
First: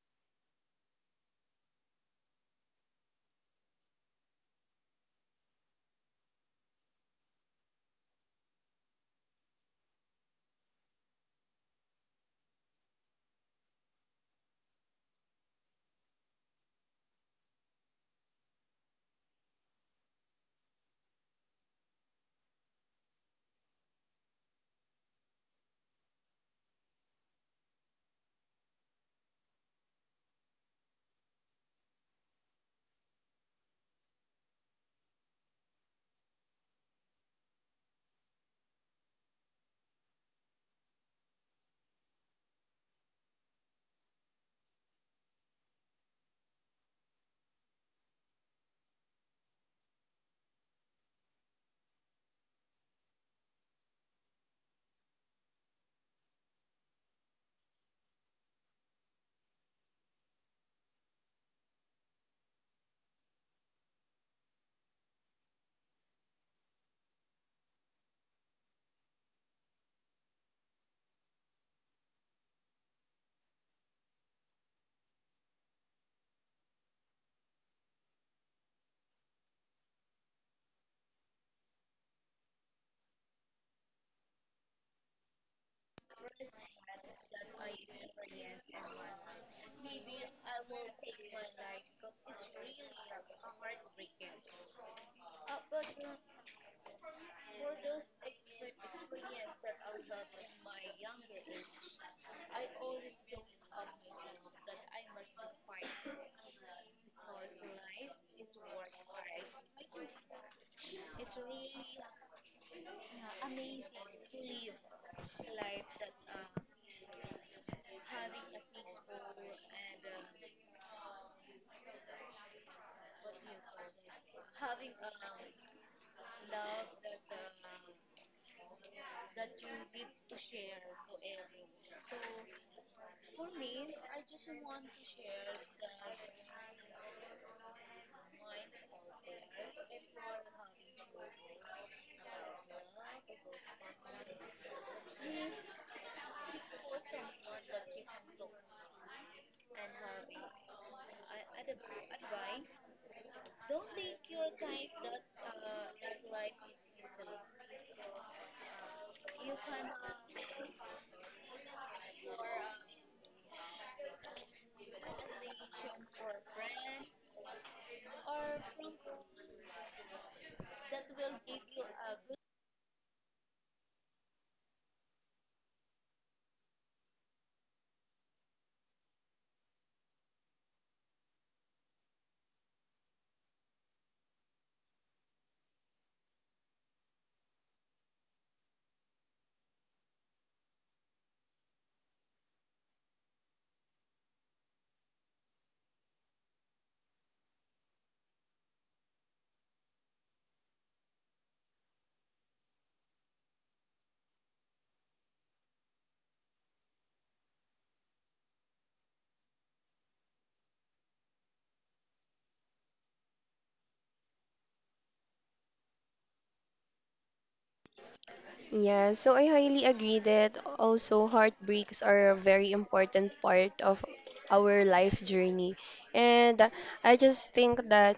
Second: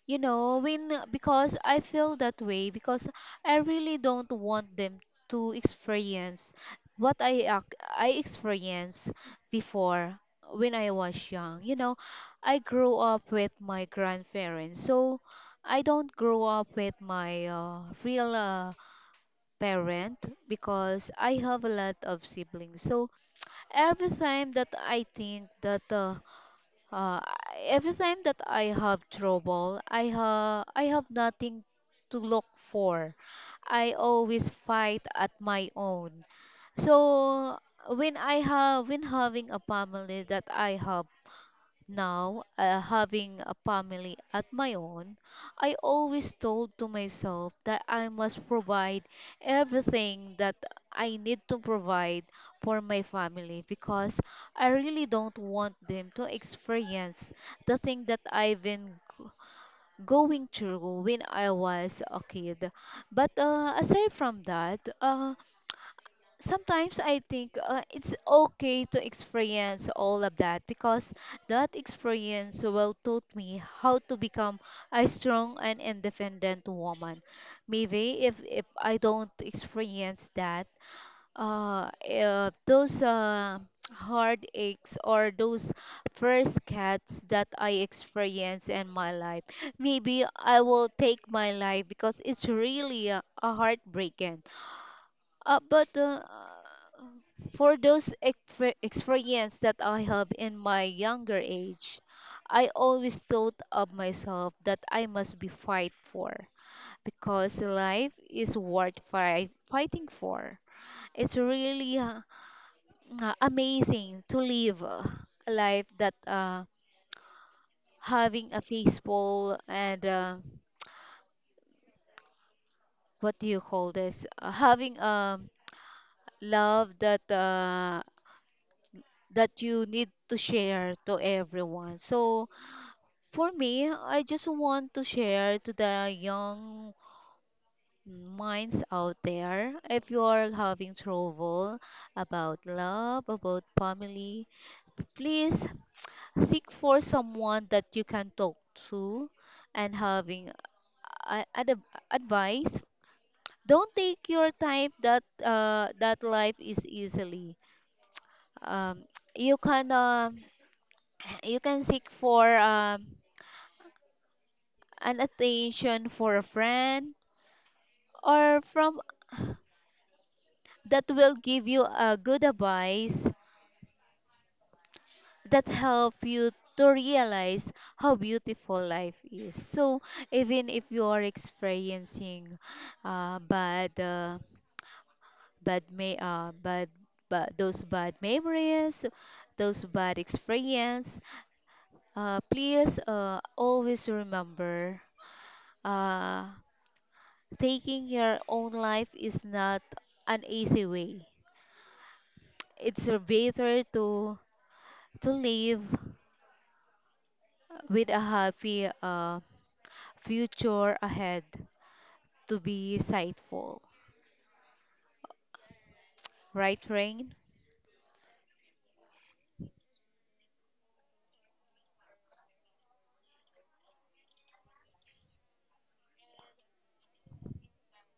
you know, when because I feel that way because I really don't want them to experience what I experienced before when I was young. You know, I grew up with my grandparents, so I don't grow up with my real parent because I have a lot of siblings. So every time that I think that uh, every time that I have trouble, I have nothing to look for. I always fight at my own. So when I have when having a family that I have now, having a family at my own, I always told to myself that I must provide everything that I need to provide for my family because I really don't want them to experience the thing that going through when I was a kid. But aside from that, sometimes I think it's okay to experience all of that because that experience will taught me how to become a strong and independent woman. Maybe if I don't experience that, those heartaches or those first cuts that I experience in my life, maybe I will take my life because it's really a heartbreaking but for those experience that I have in my younger age, I always thought of myself that I must be fight for because life is worth fighting for. It's really amazing to live a life that having a peaceful and what do you call this? Having a love that that you need to share to everyone. So for me, I just want to share to the young minds out there if you are having trouble about love, about family, please seek for someone that you can talk to and having a- ad- advice don't take your time that that life is easily um, you can you can seek for an attention for a friend or from that will give you a good advice that help you to realize how beautiful life is. So even if you are experiencing uh, bad uh, bad but those bad memories, those bad experience, please always remember uh, taking your own life is not an easy way. It's better to live with a happy future ahead to be sightful. Right, Rain?
Yeah, so I highly agree that also heartbreaks are a very important part of our life journey. And I just think that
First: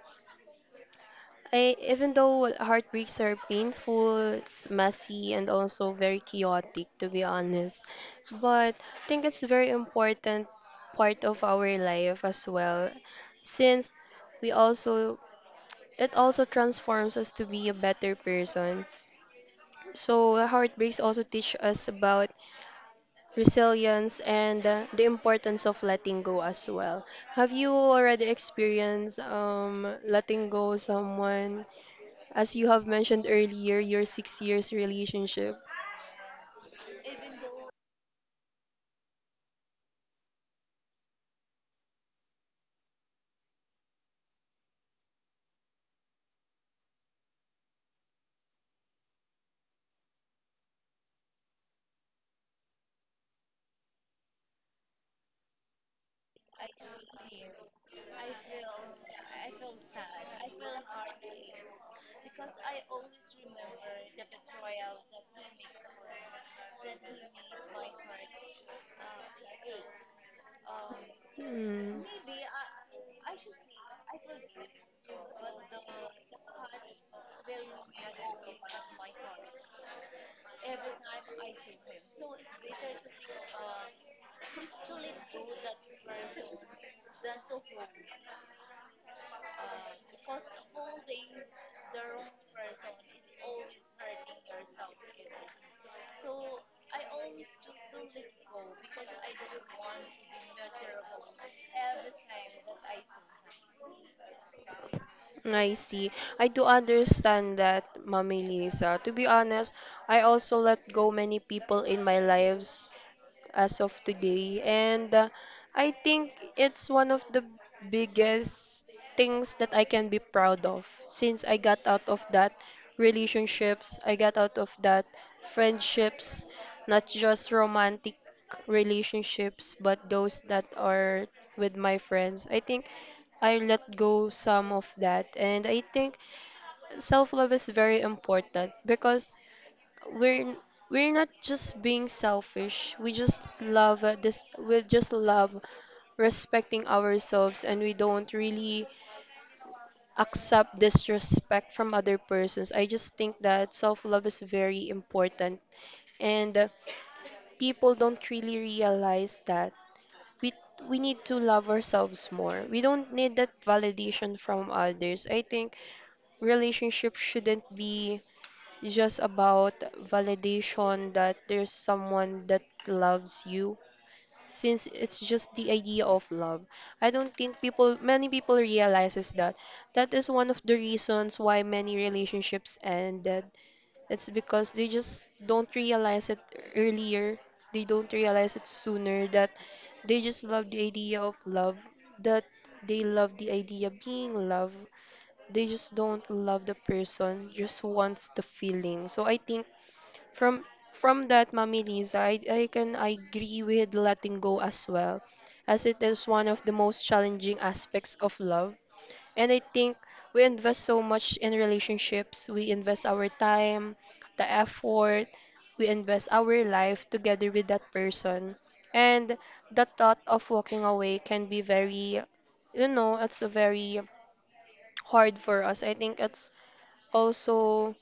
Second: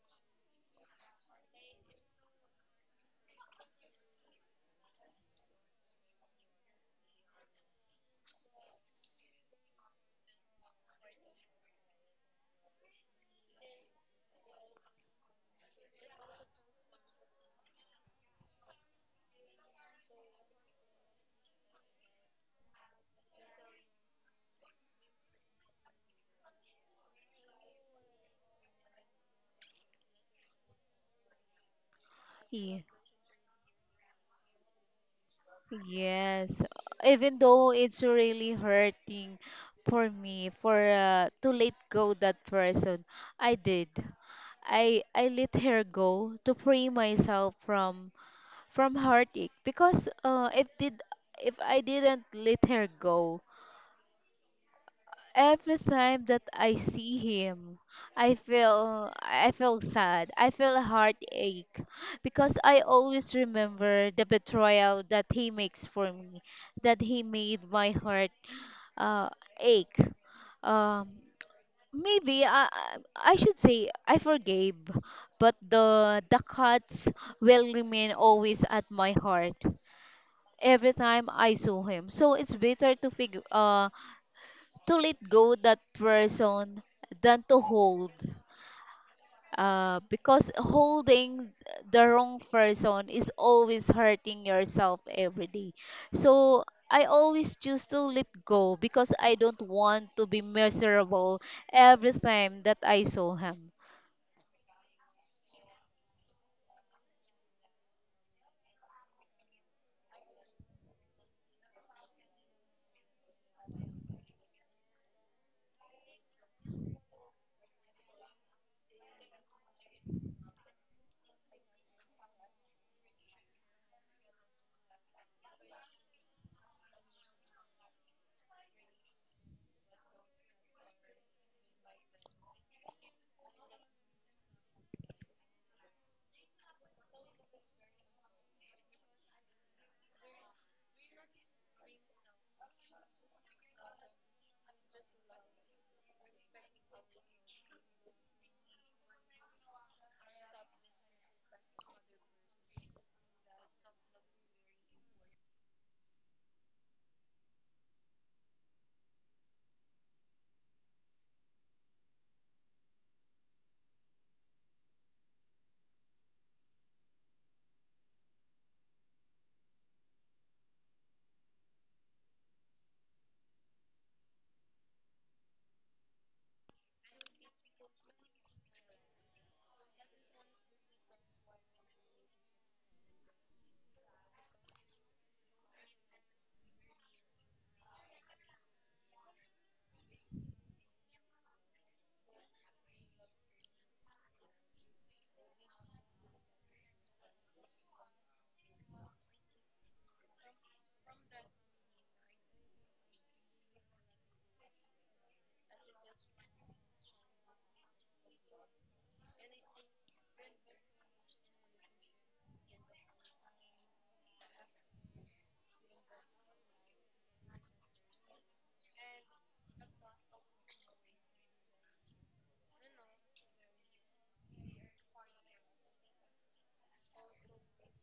even though heartbreaks are painful, it's messy and also very chaotic, to be honest. But I think it's very important part of our life as well, since we also it also transforms us to be a better person. So heartbreaks also teach us about resilience and the importance of letting go as well. Have you already experienced letting go someone? As you
Ye-
have mentioned earlier, your 6 years relationship.
Yes, even though it's really hurting for me for to let go that person, I did. I let her go to free myself from heartache because it did if I didn't let her go every time that I see him I feel sad, I feel heartache because I always remember the betrayal that he makes for me, that he made my heart uh, ache. um
Mm.
Maybe I should say I forgave but the cuts will remain always at my heart every time I saw him. So it's better to figure to let go that person than to hold. Because holding the wrong person is always hurting yourself every day. So I always choose to let go because I don't want to be miserable every time that I saw him.
I see. I do understand that, Mommy Lisa. To be honest, I also let go many people in my lives as of today. And I think it's one of the biggest things that I can be proud of, since I got out of that relationships, I got out of that friendships, not just romantic relationships, but those that are with my friends. I think I let go some of that, and I think self-love is very important, because we're we're not just being selfish. We just love this. We just love respecting ourselves, and we don't really accept disrespect from other persons. I just think that self love is very important, and people don't really realize that we we need to love ourselves more. We don't need that validation from others. I think relationship shouldn't be just about validation that there's someone that loves you, since it's just the idea of love. I don't think people Many people realizes that that is one of the reasons why many relationships ended. It's because they just don't realize it earlier, they don't realize it sooner, that they just love the idea of love, that they love the idea of being loved. They just don't love the person, just wants the feeling. So I think from from that mamili side, I can agree with letting go as well, as it is one of the most challenging aspects of love. And I think we invest so much in relationships. We invest our time, the effort, we invest our life together with that person. And the thought of walking away can be very, you know, it's a very hard for us. I think it's also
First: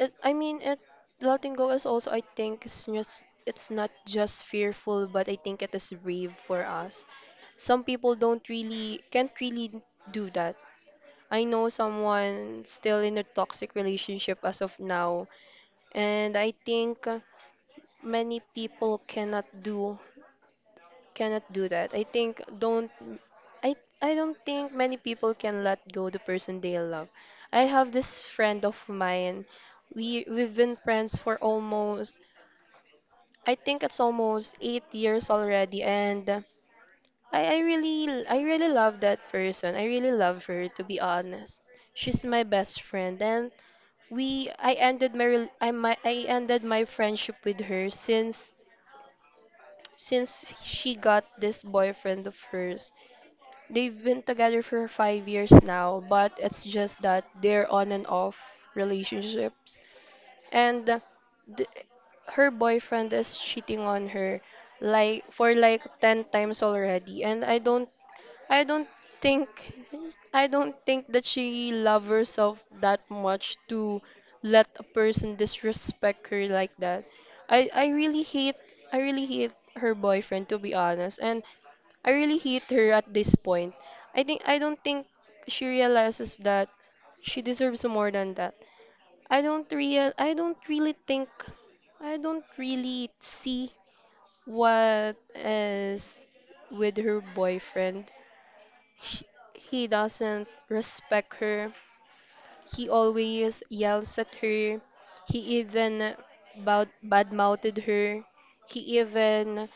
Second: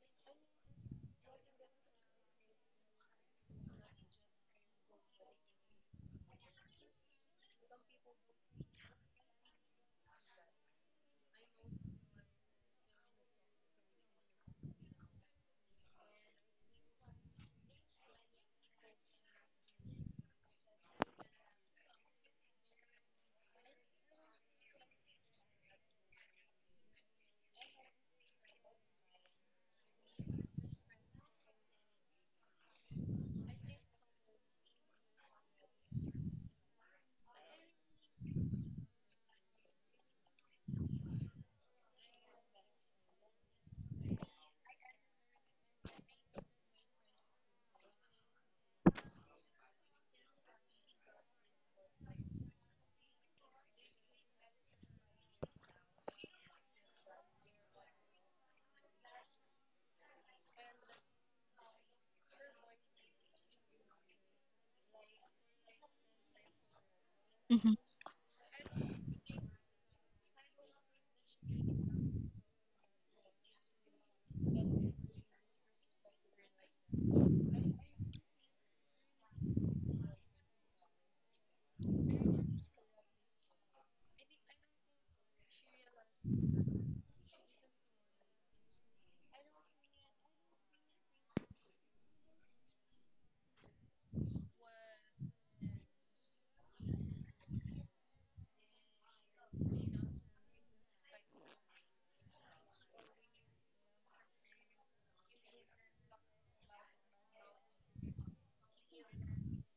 I mean, it, letting go is also, I think, it's just, it's not just fearful, but I think it is brave for us. Some people don't really can't really do that. I know someone still in a toxic relationship as of now, and I think many people cannot do, cannot do that. I think don't I I don't think many people can let go the person they love. I have this friend of mine. We've been friends for almost, I think it's almost 8 years already, and I really love that person. I really love her, to be honest. She's my best friend, and we, I ended my, rel- I, my, I ended my friendship with her since she got this boyfriend of hers. They've been together for 5 years now, but it's just that they're on and off relationships. and th- Her boyfriend is cheating on her like, for like 10 times already, and
Mhm.
I don't think, I don't think that she loves herself that much to let a person disrespect her like that. I really hate, I really hate her boyfriend, to be honest, and I really hate her at this point. I don't think she realizes that she deserves more than that. I don't really think, I don't really see what is with her boyfriend. He, he doesn't respect her. He always yells at her. He even bad-mouthed her. He even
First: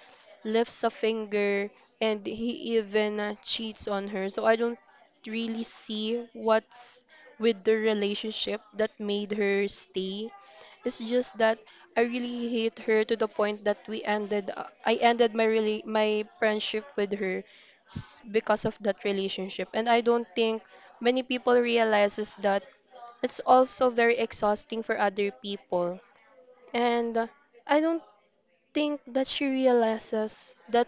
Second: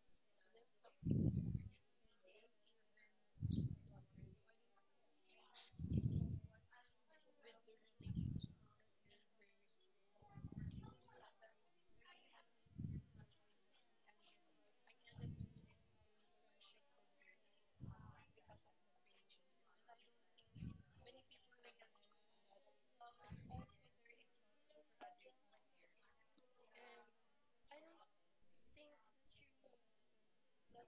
lifts a finger and he even cheats on her. So I don't really see what's with the relationship that made her stay. It's just that I really hate her to the point that we ended I ended my really my friendship with her because of that relationship. And I don't think many people realizes that it's also very exhausting for other people. And I don't think that she realizes that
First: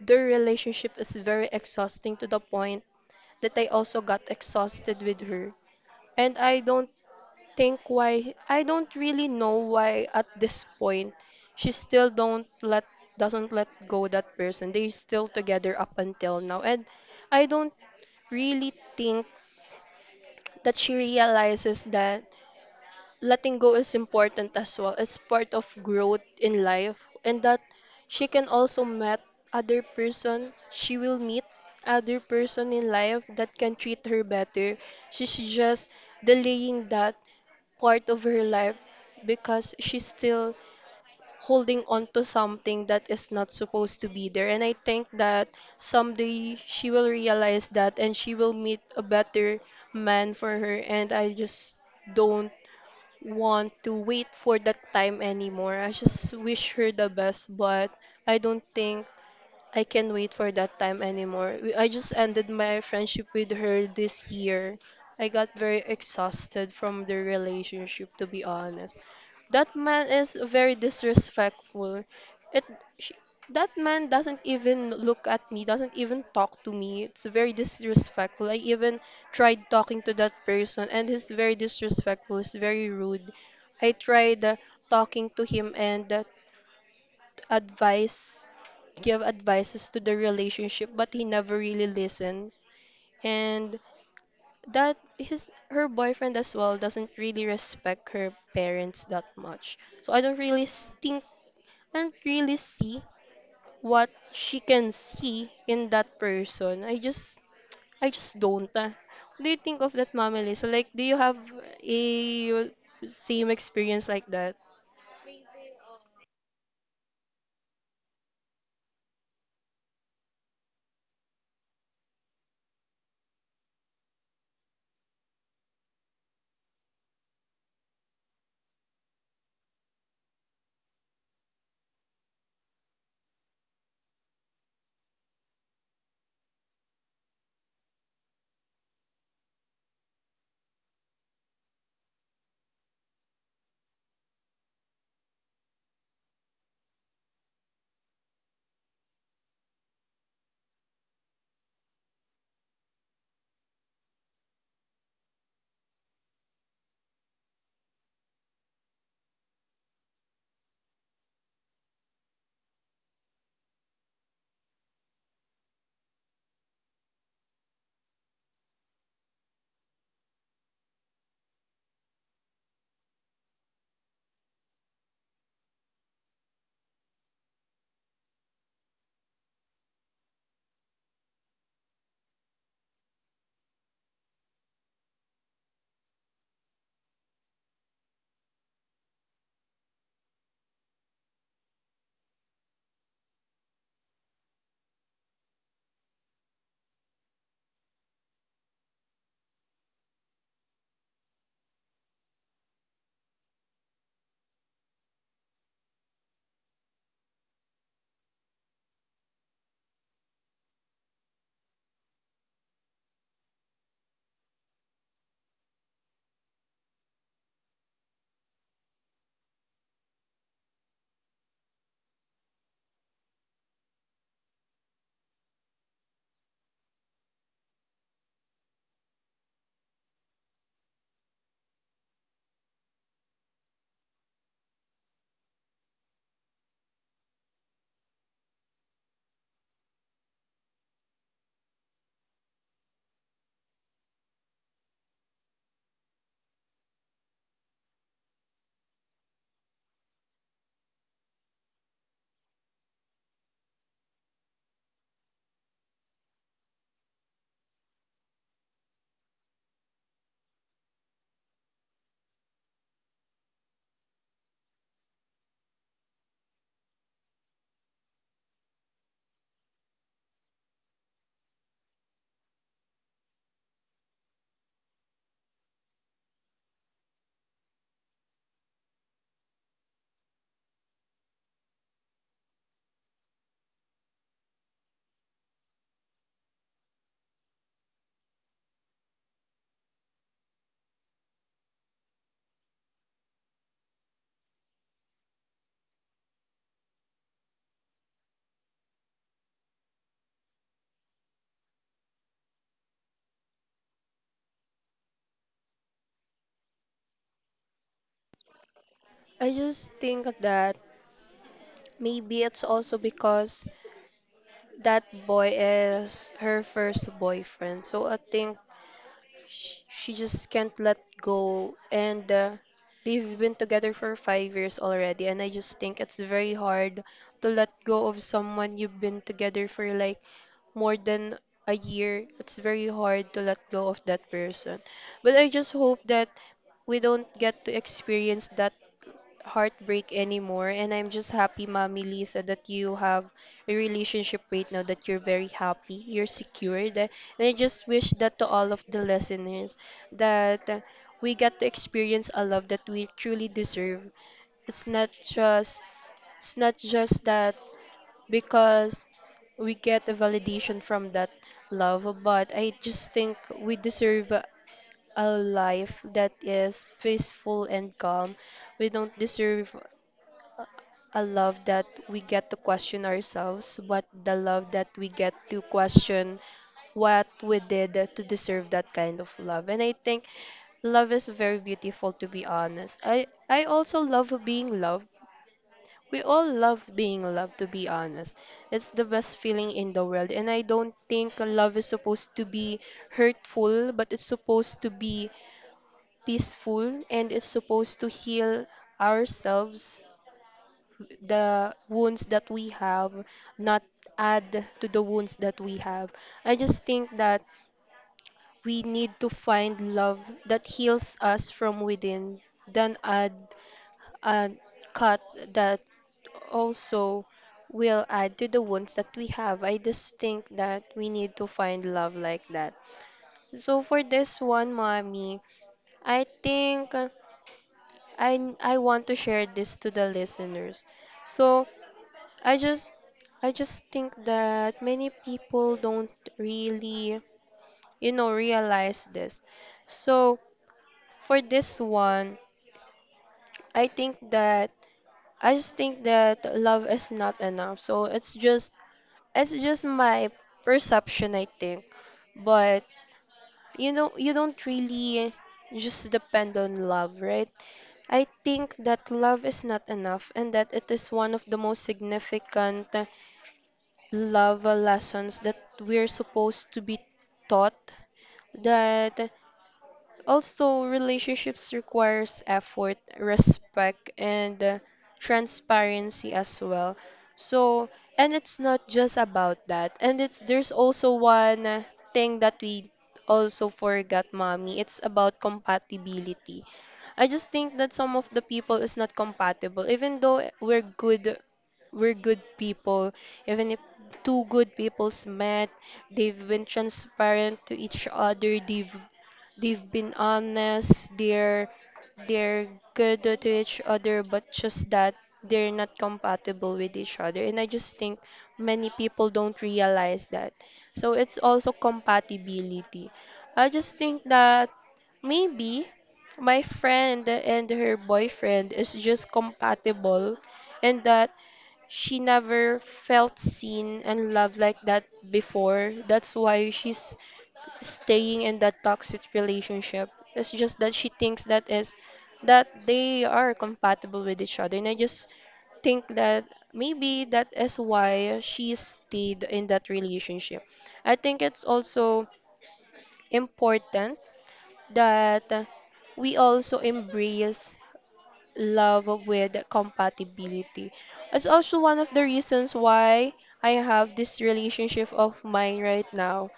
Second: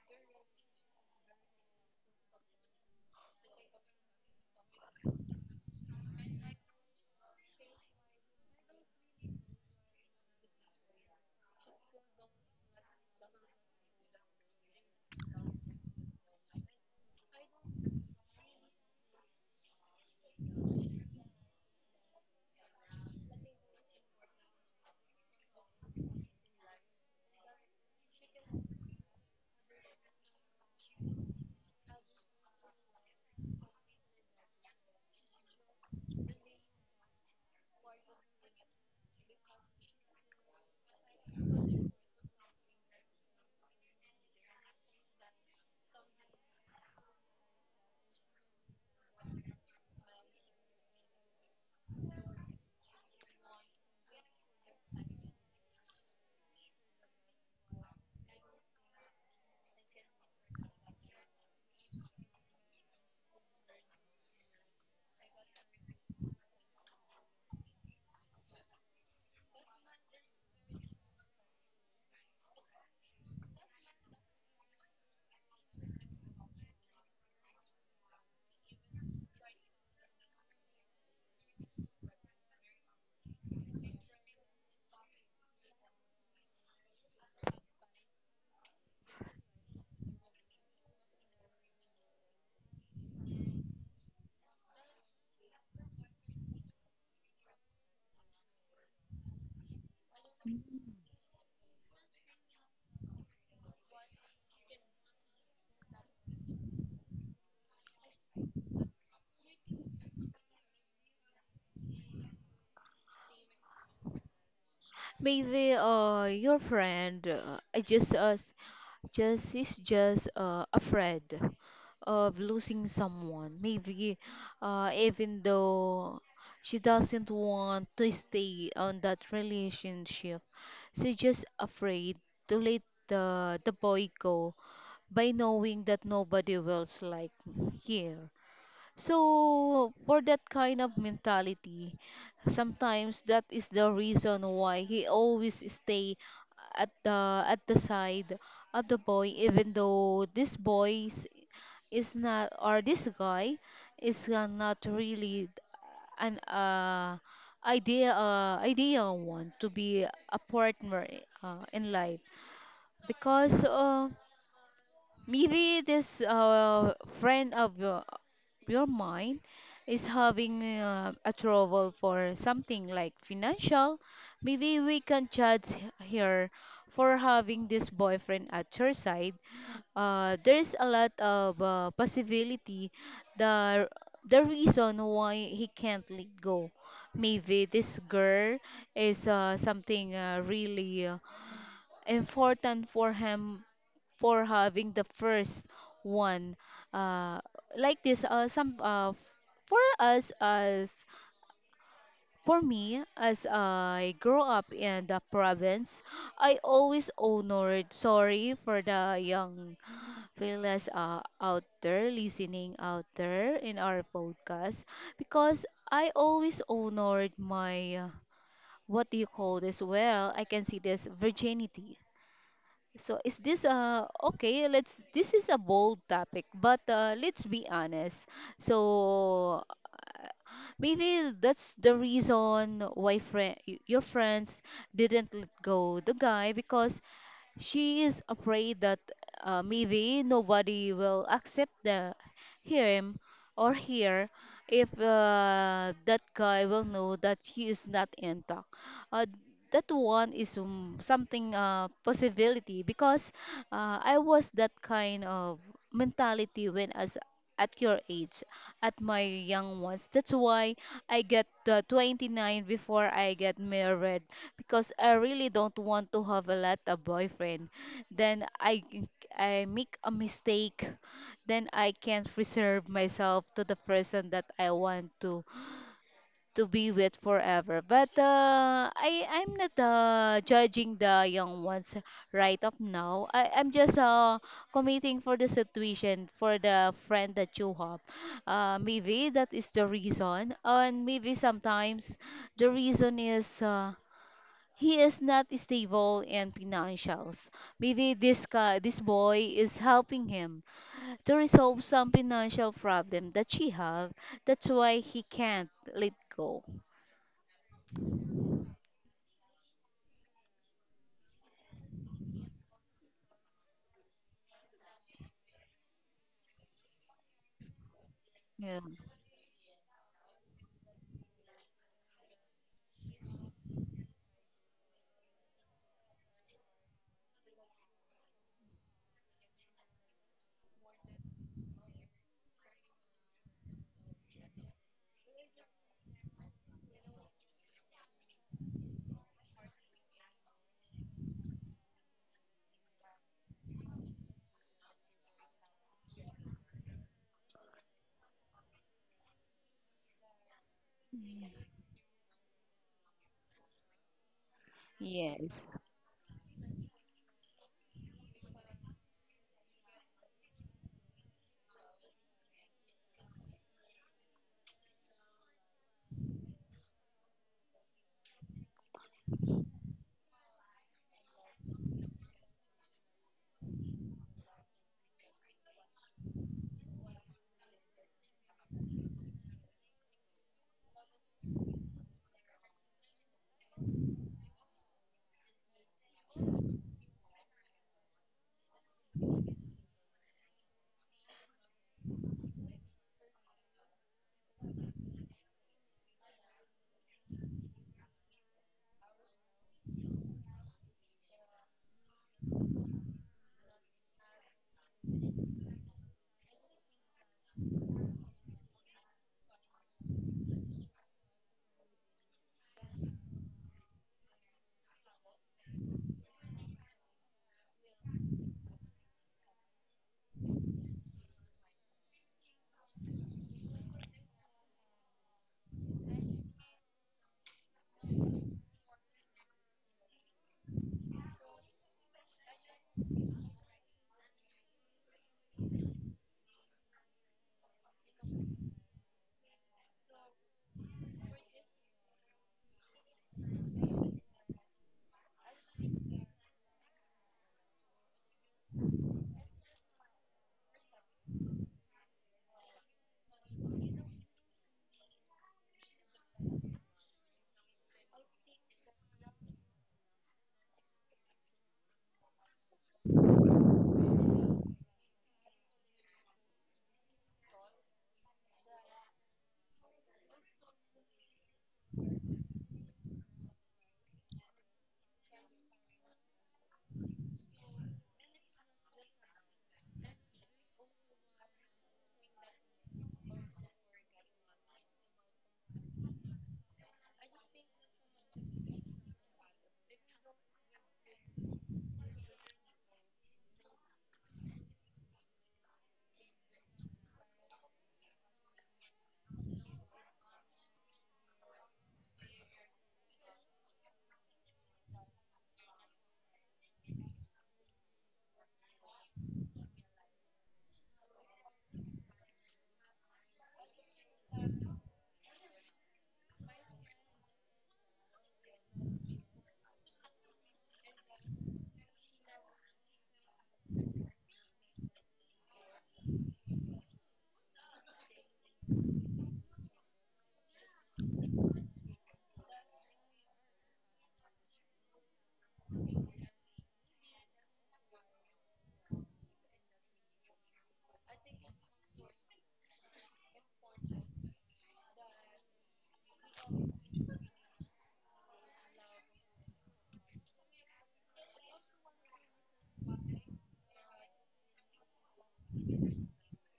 their relationship is very exhausting to the point that I also got exhausted with her. And I don't really know why at this point she still don't let doesn't let go that person. They still together up until now. And I don't really think that she realizes that letting go is important as well. It's part of growth in life and that she can also met other person. She will meet other person in life that can treat her better. She's just delaying that part of her life because she's still holding on to something that is not supposed to be there. And I think that someday she will realize that and she will meet a better man for her. And I just don't want to wait for that time anymore. I just wish her the best, but I don't think I can wait for that time anymore. I just ended my friendship with her this year. I got very exhausted from the relationship, to be honest. That man is very disrespectful. It she, that man doesn't even look at me, doesn't even talk to me. It's very disrespectful. I even tried talking to that person and he's very disrespectful. He's very rude. I tried talking to him and advice give advices to the relationship, but he never really listens. And that his her boyfriend as well doesn't really respect her parents that much, so I don't really think and really see what she can see in that person. I just don't. Ah. What do you think of that, Mama Lisa? Like, do you have a same experience like that?
Maybe your friend I just s- just is just afraid of losing someone. Maybe even though she doesn't want to stay on that relationship, she's just afraid to let the boy go by knowing that nobody else like here. So, for that kind of mentality, sometimes that is the reason why he always stay at the side of the boy, even though this boy is not, or this guy is not really an ideal one to be a partner in life because. Maybe this friend of your mind is having a trouble for something like financial. Maybe we can judge her for having this boyfriend at her side. There is a lot of possibility the the reason why he can't let go. Maybe this girl is something really. Important for him for having the first one, uh, like this some for us as for me as I grow up in the province, I always honored sorry for the young fellas out there listening out there in our podcast because I always honored my what do you call this well I can see this virginity, so is this okay, let's this is a bold topic, but let's be honest. So maybe that's the reason why friend your friends didn't let go the guy because she is afraid that maybe nobody will accept the him or her if that guy will know that he is not intact. Uh, that one is something possibility because I was that kind of mentality when as at your age, at my young ones. That's why I get 29 before I get married because I really don't want to have a lot of boyfriend. Then I g- I make a mistake, then I can't reserve myself to the person that I want to be with forever. But I'm not judging the young ones right up now. I'm just committing for the situation for the friend that you have. Maybe that is the reason, and maybe sometimes the reason is. He is not stable in financials. Maybe this guy, this boy is helping him to resolve some financial problem that she have. That's why he can't let go.
I just think that maybe it's also because that boy is her first boyfriend. So I think
Yeah.
She just can't let go. And they've been together for 5 years already. And I just think it's very hard to let go of someone you've been together for like more than a year. It's very hard to let go of that person. But I just hope that we don't get to experience that heartbreak anymore. And I'm just happy, Mommy Lisa, that you have a relationship right now that you're very happy, you're secured. And I just wish that to all of the listeners that we get to experience a love that we truly deserve. It's not
Yes.
just it's not just that because we get a validation from that love, but I just think we deserve a life that is peaceful and calm. We don't deserve a love that we get to question ourselves, but the love that we get to question what we did to deserve that kind of love. And I think love is very beautiful, to be honest. I also love being loved. We all love being loved, to be honest. It's the best feeling in the world, and I don't think love is supposed to be hurtful, but it's supposed to be peaceful, and it's supposed to heal ourselves the wounds that we have, not add to the wounds that we have. I just think that we need to find love that heals us from within, than add a cut that also will add to the wounds that we have. I just think that we need to find love like that. So for this one, mommy, I think I want to share this to the listeners. So I just I just think that many people don't really, you know, realize this. So for this one, I think that I just think that love is not enough. So it's just my perception, I think. But you know, you don't really just depend on love, right? I think that love is not enough and that it is one of the most significant love lessons that we're supposed to be taught, that also relationships requires effort, respect, and transparency as well. So and it's not just about that, and it's there's also one thing that we also forgot, mommy. It's about compatibility. I just think that some of the people is not compatible, even though we're good people. Even if two good people's met, they've been transparent to each other. They've been honest. They're good to each other, but just that they're not compatible with each other. And I just think many people don't realize that. So it's also compatibility. I just think that maybe my friend and her boyfriend is just compatible and that she never felt seen and loved like that before. That's why she's staying in that toxic relationship. It's just that she thinks that is that they are compatible with each other. And I just think that maybe that is why she stayed in that relationship. I think it's also important that we also embrace love with compatibility. It's also one of the reasons why I have this relationship of mine right now.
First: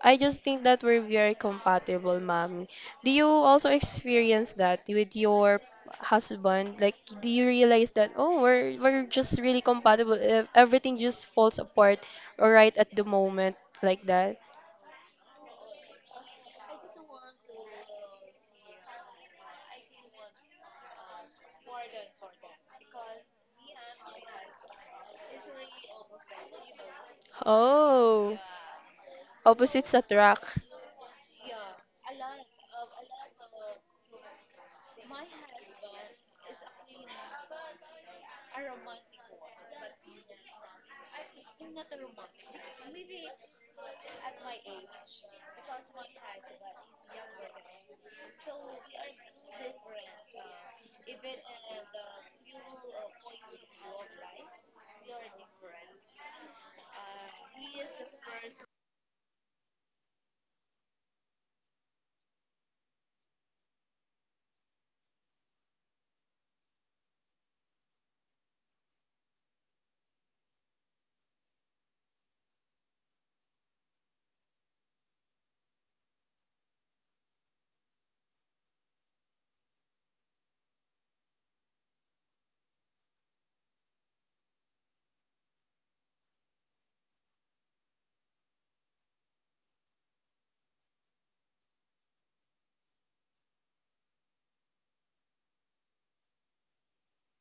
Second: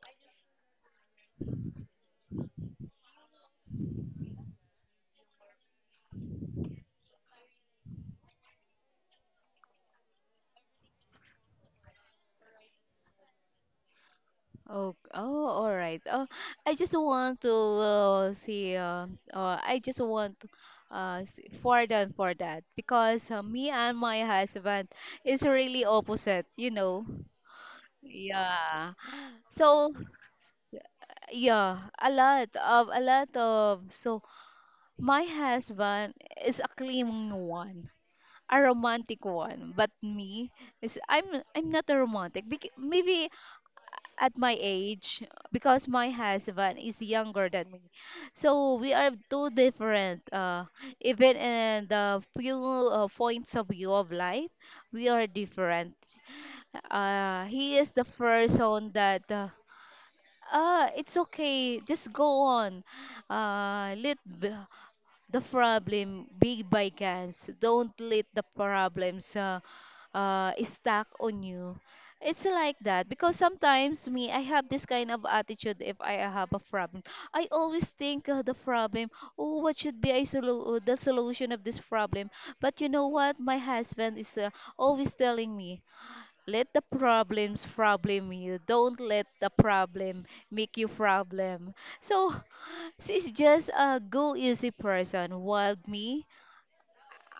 I just think that we're very compatible, mommy. Do you also experience that with your husband? Like, do you realize that, oh, we're just really compatible? Everything just falls apart right at the moment, like that.
Oh, oh, all right. Oh, I just want to see. I just want to pardon for that because me and my husband is really opposite. You know.
Oh,
Yeah.
opposites
So
attract.
yeah, a lot of so my husband is a claiming one, a romantic one, but me is I'm not a romantic. Bec maybe at my age because my husband is younger than me. So we are two different even in the few points of view of life, we are different. He is the first one that ah, it's okay. Just go on. Let the problem be by guns. Don't let the problems stack on you. It's like that because sometimes me, I have this kind of attitude if I have a problem. I always think the problem, oh, what should be a the solution of this problem? But you know what? My husband is always telling me, let the problems problem you. Don't let the problem make you problem. So she's just a go easy person. While me,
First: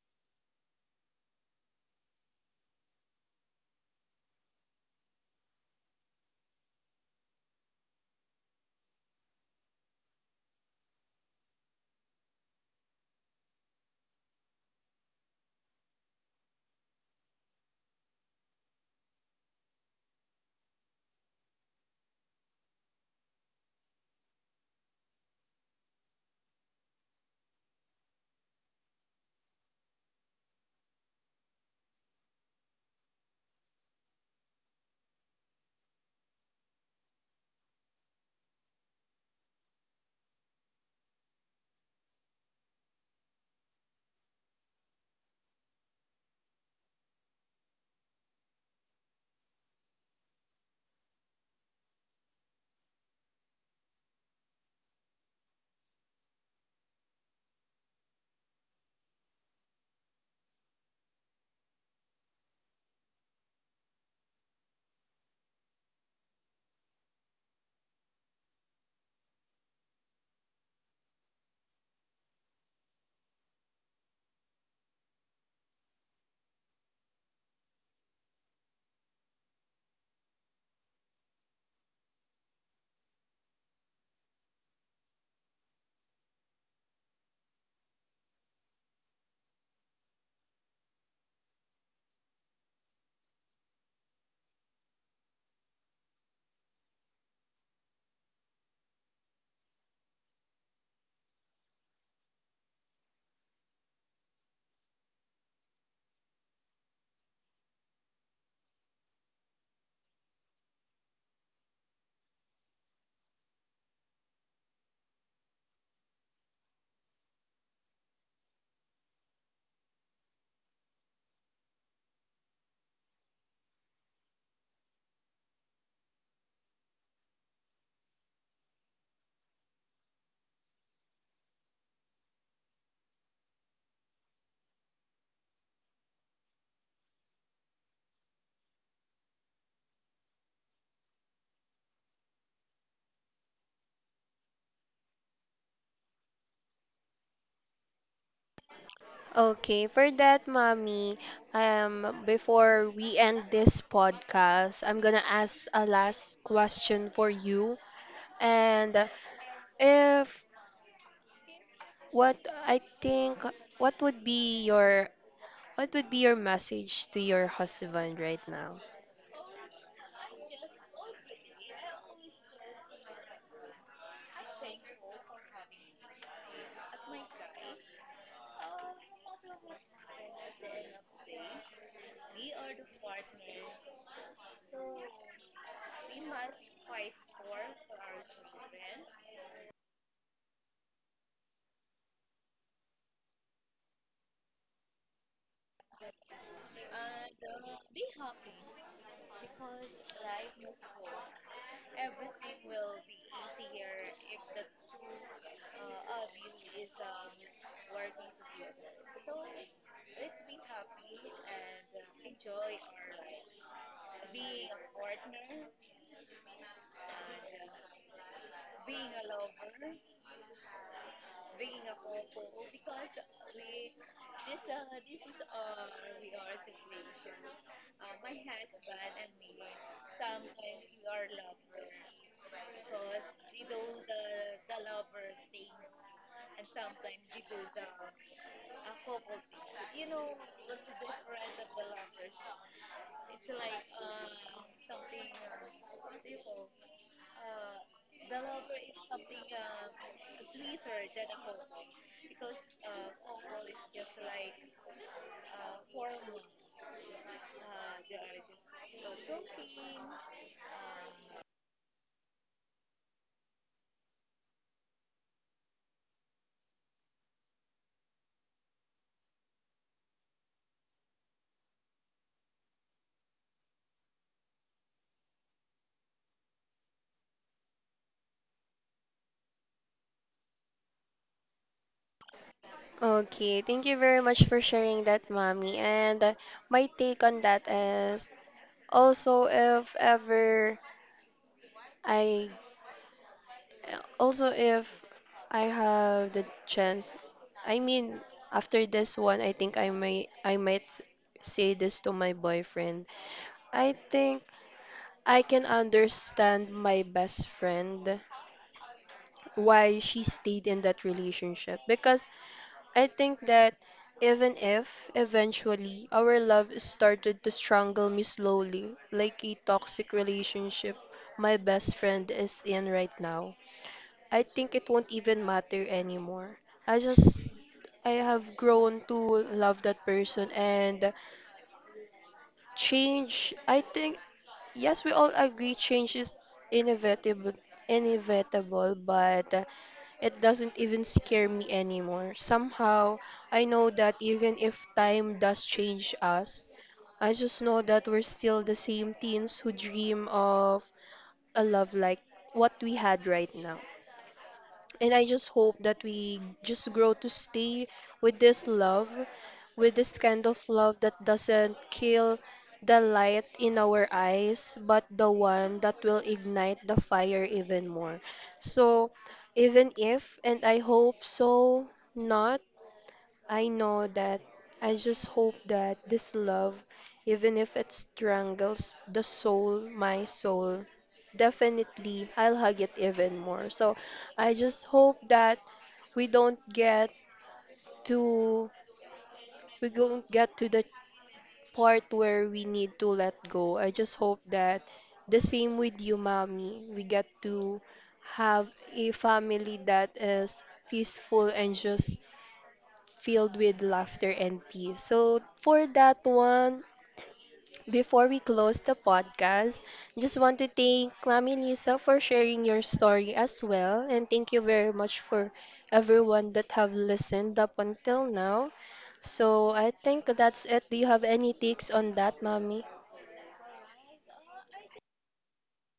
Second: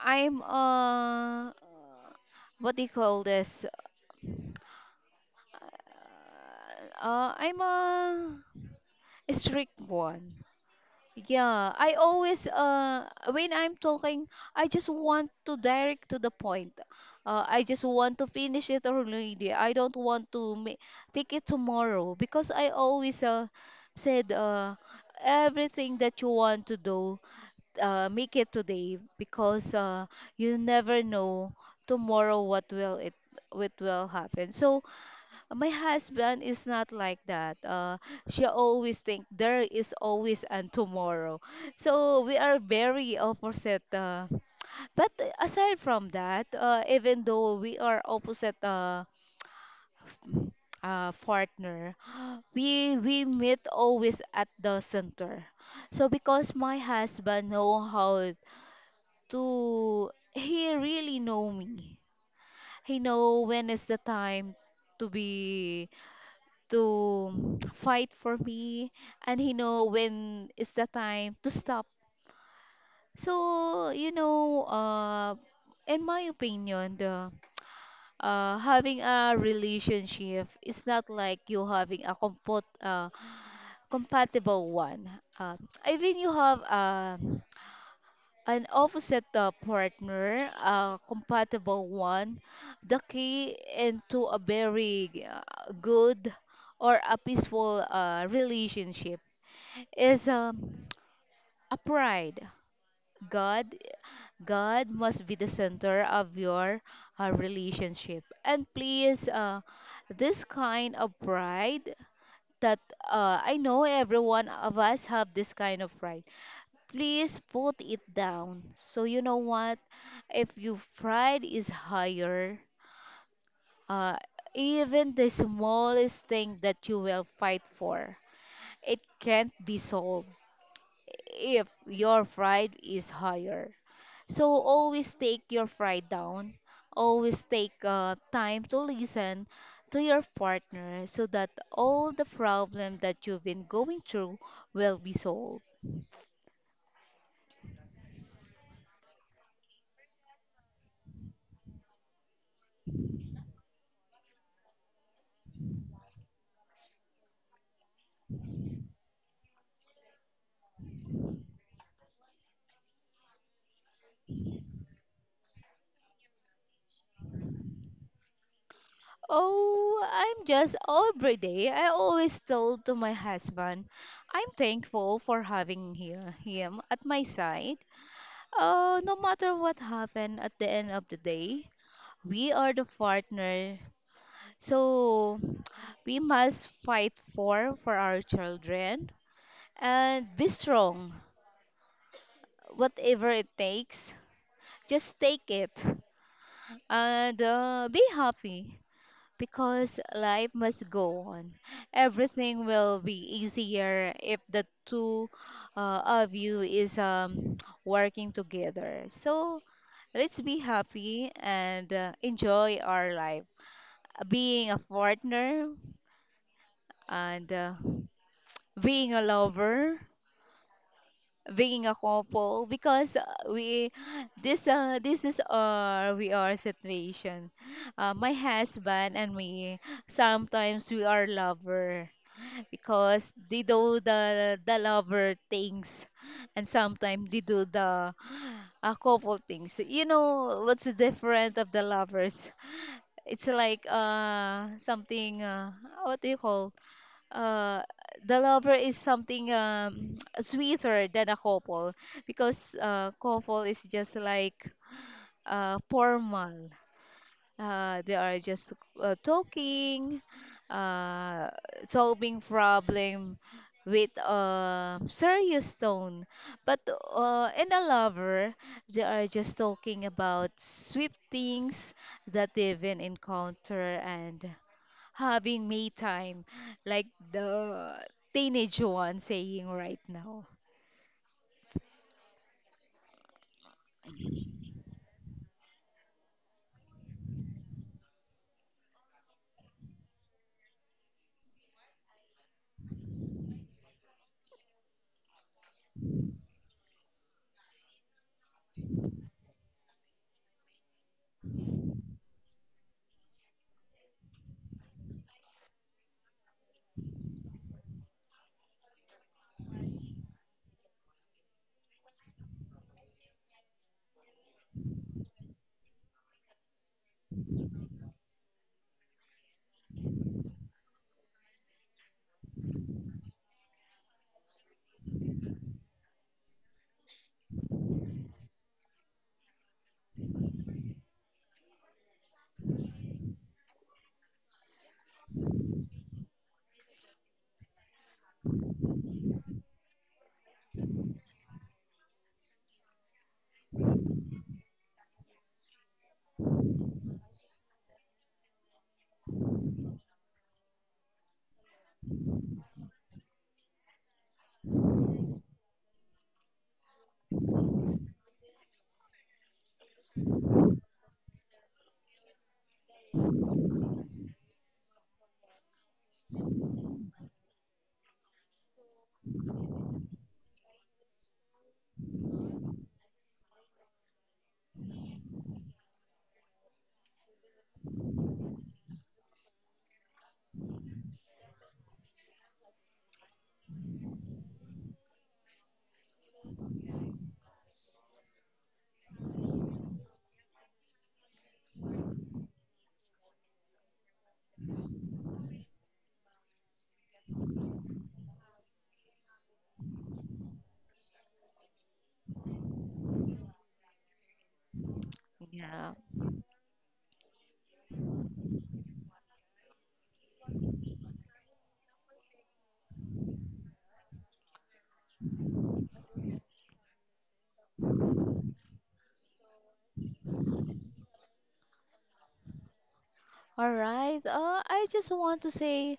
I'm a what do you call this? I'm a strict one. Yeah, I always when I'm talking, I just want to direct to the point. I just want to finish it already. I don't want to take it tomorrow because I always said everything that you want to do, make it today because you never know tomorrow what will happen. So my husband is not like that. She always think there is always and tomorrow. So we are very opposite. But aside from that, even though we are opposite partner, we meet always at the center. So because my husband know how to, he really know me. He know when is the time to be to fight for me, and he know when is the time to stop. So in my opinion, the having a relationship is not like you having a compot compatible one. uh, I think you have an opposite partner, a compatible one. The key into a very good or a peaceful relationship is a pride. God, God must be the center of your relationship. And please, this kind of pride that I know every one of us have this kind of pride. Please put it down. So you know what? If your pride is higher, uh, even the smallest thing that you will fight for, it can't be solved if your pride is higher. So always take your pride down. Always take time to listen to your partner so that all the problem that you've been going through will be solved.
Okay, for that, mommy, before we end this podcast, I'm gonna ask a last question for you. And if what I think, what would be your what would be your message to your husband right now?
Oh, I'm just every day. I always told to my husband, I'm thankful for having here him at my side. No matter what happened at the end of the day, we are the partner. So we must fight for our children and be strong. Whatever it takes, just take it and be happy because life must go on. Everything will be easier if the two of you is working together. So let's be happy and enjoy our life. Being a partner and being a lover, being a couple. Because we, this is our we are situation. My husband and me, sometimes we are lover because they do the lover things, and sometimes they do the couple things. You know what's the difference of the lovers? It's like something, what do you call, uh the lover is something, sweeter than a couple. Because couple is just like formal. They are just talking, uh solving problem with a serious tone. But in a lover, they are just talking about sweet things that they've been encounter and having me time, like the teenage one saying right now.
Okay, thank you very much for sharing that, mommy. And my take on that is also if ever I also, if I have the chance, I mean, after this one, I think I might say this to my boyfriend. I think I can understand my best friend why she stayed in that relationship, because I think that even if eventually our love started to strangle me slowly, like a toxic relationship my best friend is in right now. I think it won't even matter anymore. I just I have grown to love that person. And change, I think, yes, we all agree, change is inevitable inevitable, but it doesn't even scare me anymore. Somehow I know that even if time does change us, I just know that we're still the same teens who dream of a love like what we had right now. And I just hope that we just grow to stay with this love, with this kind of love that doesn't kill the light in our eyes, but the one that will ignite the fire even more. So, even if, and I hope so not, I know that I just hope that this love, even if it strangles the soul, my soul, definitely I'll hug it even more. So I just hope that we don't get to we don't get to the part where we need to let go. I just hope that the same with you, mommy. We get to have a family that is peaceful and just filled with laughter and peace. So, for
Yeah.
that one, before we close the podcast, just want to thank Mami Lisa for sharing your story as well. And thank you very much for everyone that have listened up until now. So, I think that's it. Do you have any takes on that, Mami?
All right. I just want to say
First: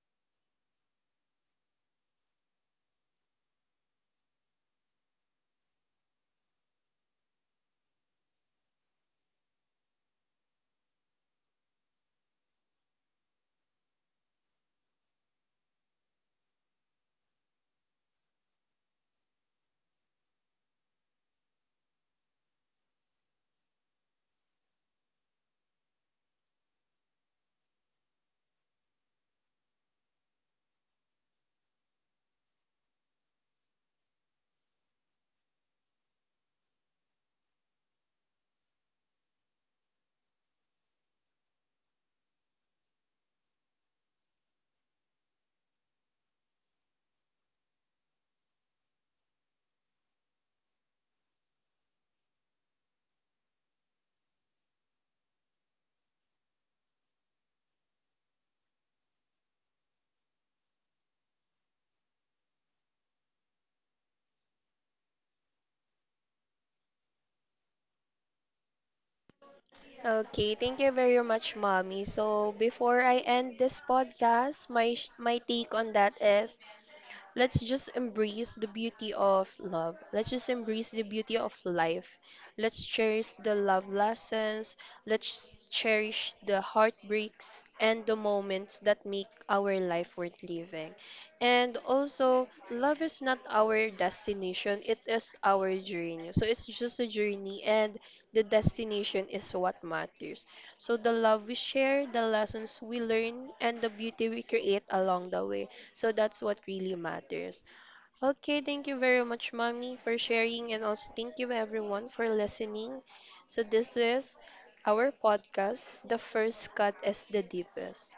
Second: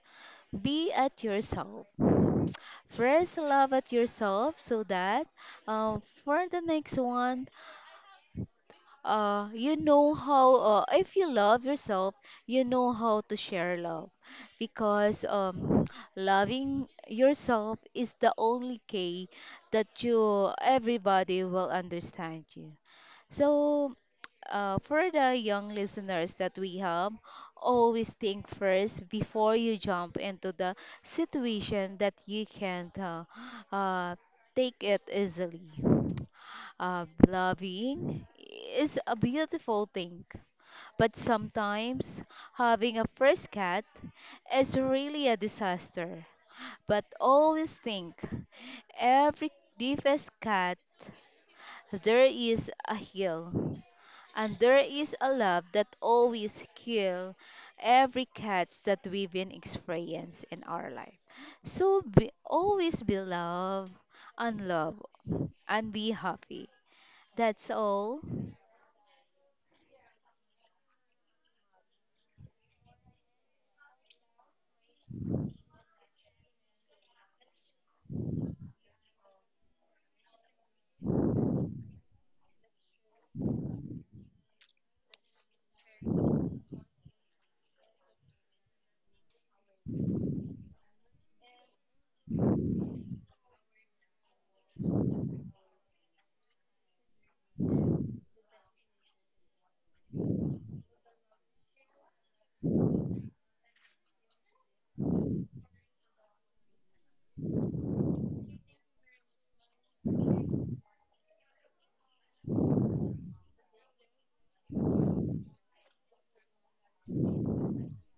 be at yourself. First, love at yourself so that for the next one, you know how, if you love yourself you know how to share love. Because loving yourself is the only key that you everybody will understand you. So for the young listeners that we have, always think first before you jump into the situation that you can't uh, take it easily. Loving is a beautiful thing, but sometimes having a first cat is really a disaster. But always think, every deepest cat, there is a hill, and there is a love that always heal every cats that we've been experienced in our life. So be, always be love and love and be happy. That's all.
Okay, thank you very much, Mommy. So, before I end this podcast, my take on that is, let's just embrace the beauty of love. Let's just embrace the beauty of life. Let's cherish the love lessons. Let's cherish the heartbreaks and the moments that make our life worth living. And also, love is not our destination, it is our journey. So it's just a journey, and the destination is what matters. So the love we share, the lessons we learn, and the beauty we create along the way. So that's what really matters. Okay, thank you very much, Mommy, for sharing, and also thank you everyone for listening. So this is our podcast, The First Cut is the Deepest.